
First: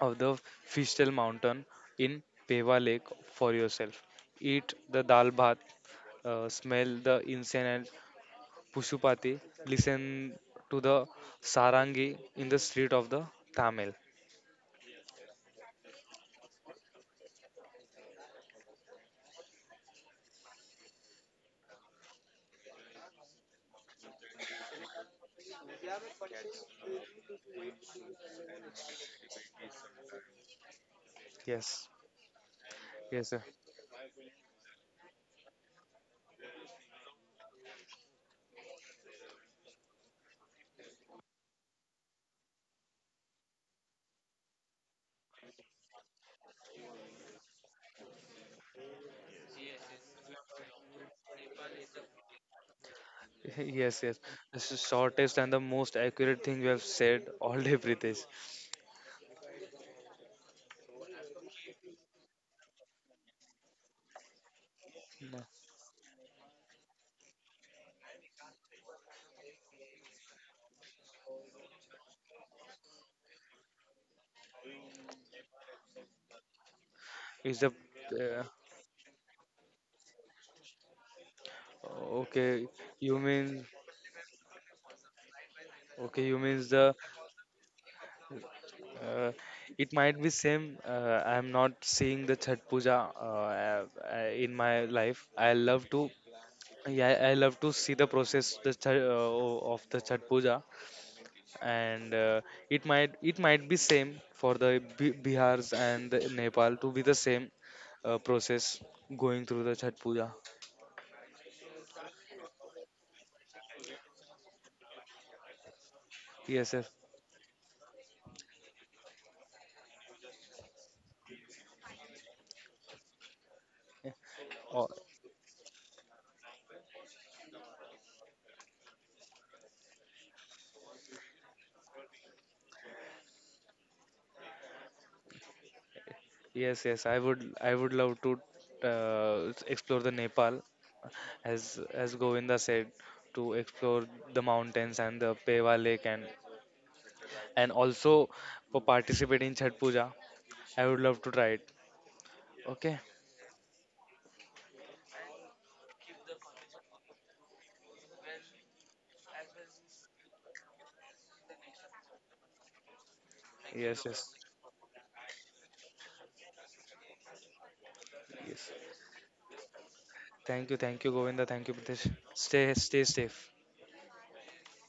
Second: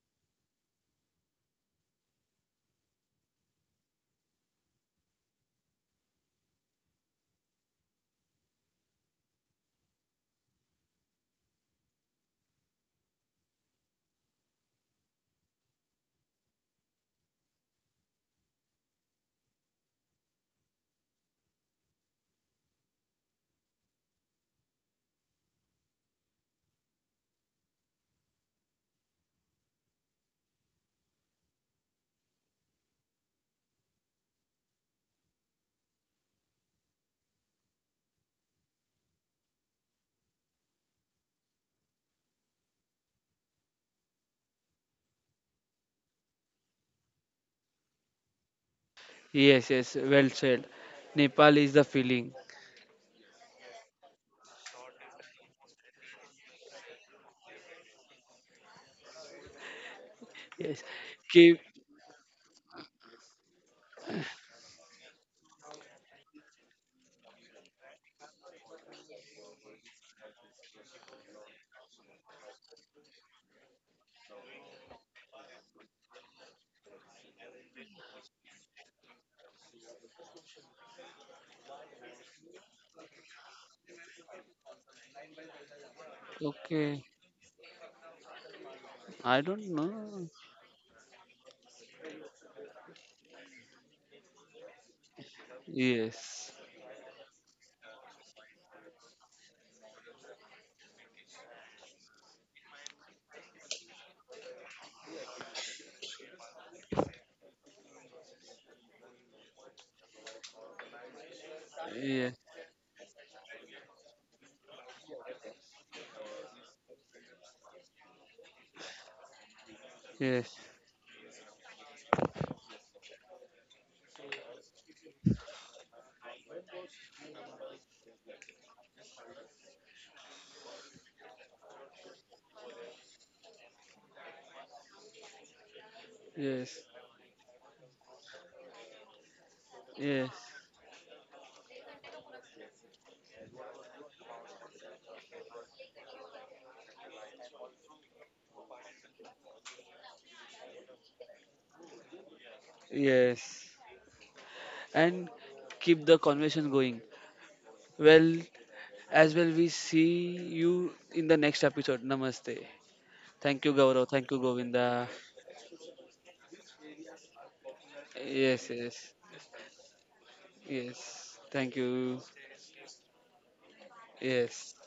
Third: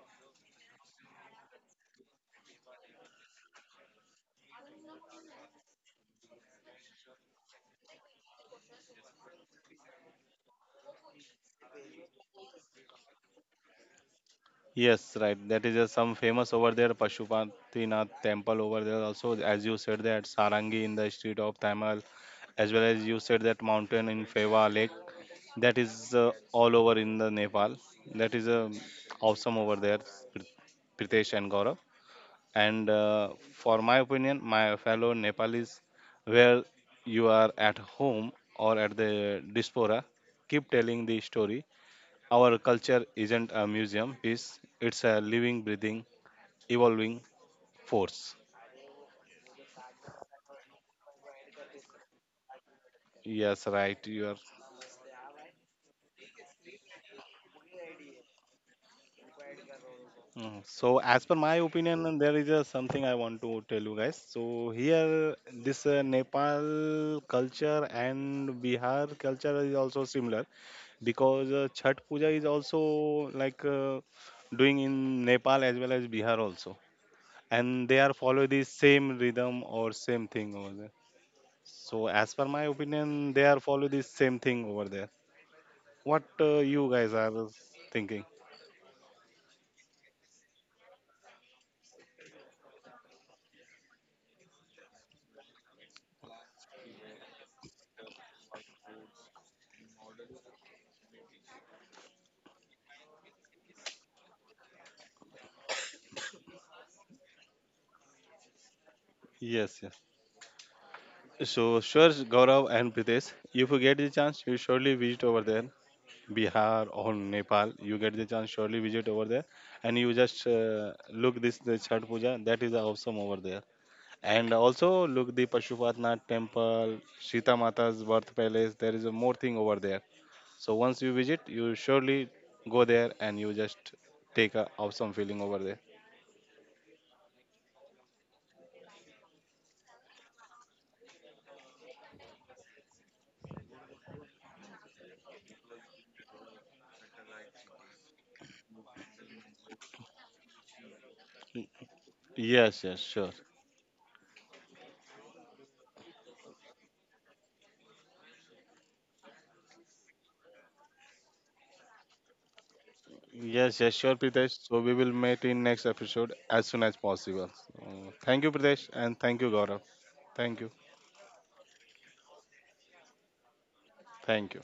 of the Fishtail Mountain in Peva Lake for yourself. Eat the dal bhat, smell the incense and pushupati, listen to the sarangi in the street of the Tamil.
Yes, right. That is some famous over there, Pashupatinath temple over there. Also, as you said that Sarangi in the street of Tamil, as well as you said that mountain in Feva Lake. That is all over in the Nepal. That is awesome over there, Prit- Pritesh and Gaurav.
Yes,
And
yes, sir.
for my opinion, my fellow Nepalis, where you are at home or at the diaspora, keep telling the story. Our culture isn't a museum piece; it's a living, breathing, evolving force.
Yes, yes. Well said. Nepal is the feeling.
Yes,
Yes,
right.
yes.
You are.
This is shortest and the most accurate thing you have said all day, Pritesh.
Mm.
Yes.
So, as per
Cave.
my opinion, and there is something I want to tell you guys. So, here,
No.
this Nepal culture and Bihar culture is also similar, because Chhat Puja is also like doing in Nepal as well as Bihar also,
Is the
and they are
uh,
follow the same rhythm or same thing over there. So as per
okay?
my
You
opinion, they
mean
are follow the same thing over there.
okay?
What
You means the
you
Okay.
guys are thinking?
uh,
I don't
it might
know.
be same. I'm not seeing the chat puja in my life. I love to,
Yes.
yeah, I love to see the process the of the chat puja and it might be same for the bihars and the nepal to be the same process going through the
Yes,
chat
yes.
puja.
So sure,
Yes.
Gaurav and Pritesh, if you get the chance, you surely visit over there,
Yes, sir.
Bihar or Nepal. You get the chance, surely visit over there, and you just
Yes.
look this the Chhat Puja. That is awesome over there. And
Yeah.
also look the Pashupatnath temple, Sita Mata's birth palace. There is a more thing over there. So once you visit, you surely go there and you just take a awesome feeling over there.
Yes.
Yes, yes, I would love to explore the
Yes.
Nepal, as Govinda said, to explore the mountains and the Pewa Lake, and also for participate in Chhat Puja. I would love to try it. Okay.
Yes, yes, sure.
Yes. And keep the conversation going. Well, as well, we see you in the next episode. Namaste. Thank you,
Yes,
Yes,
Gaurav.
yes,
yes,
Thank
sure,
you,
Pritesh. So
Govinda.
we will meet in next episode as soon as possible. So, thank
yes.
Yes.
you, Pritesh,
Yes.
and thank you, Gaurav. Thank you,
Thank you,
Yes.
Govinda. Thank you,
Thank
Pritesh.
you.
Stay safe.
Yes.
thank you.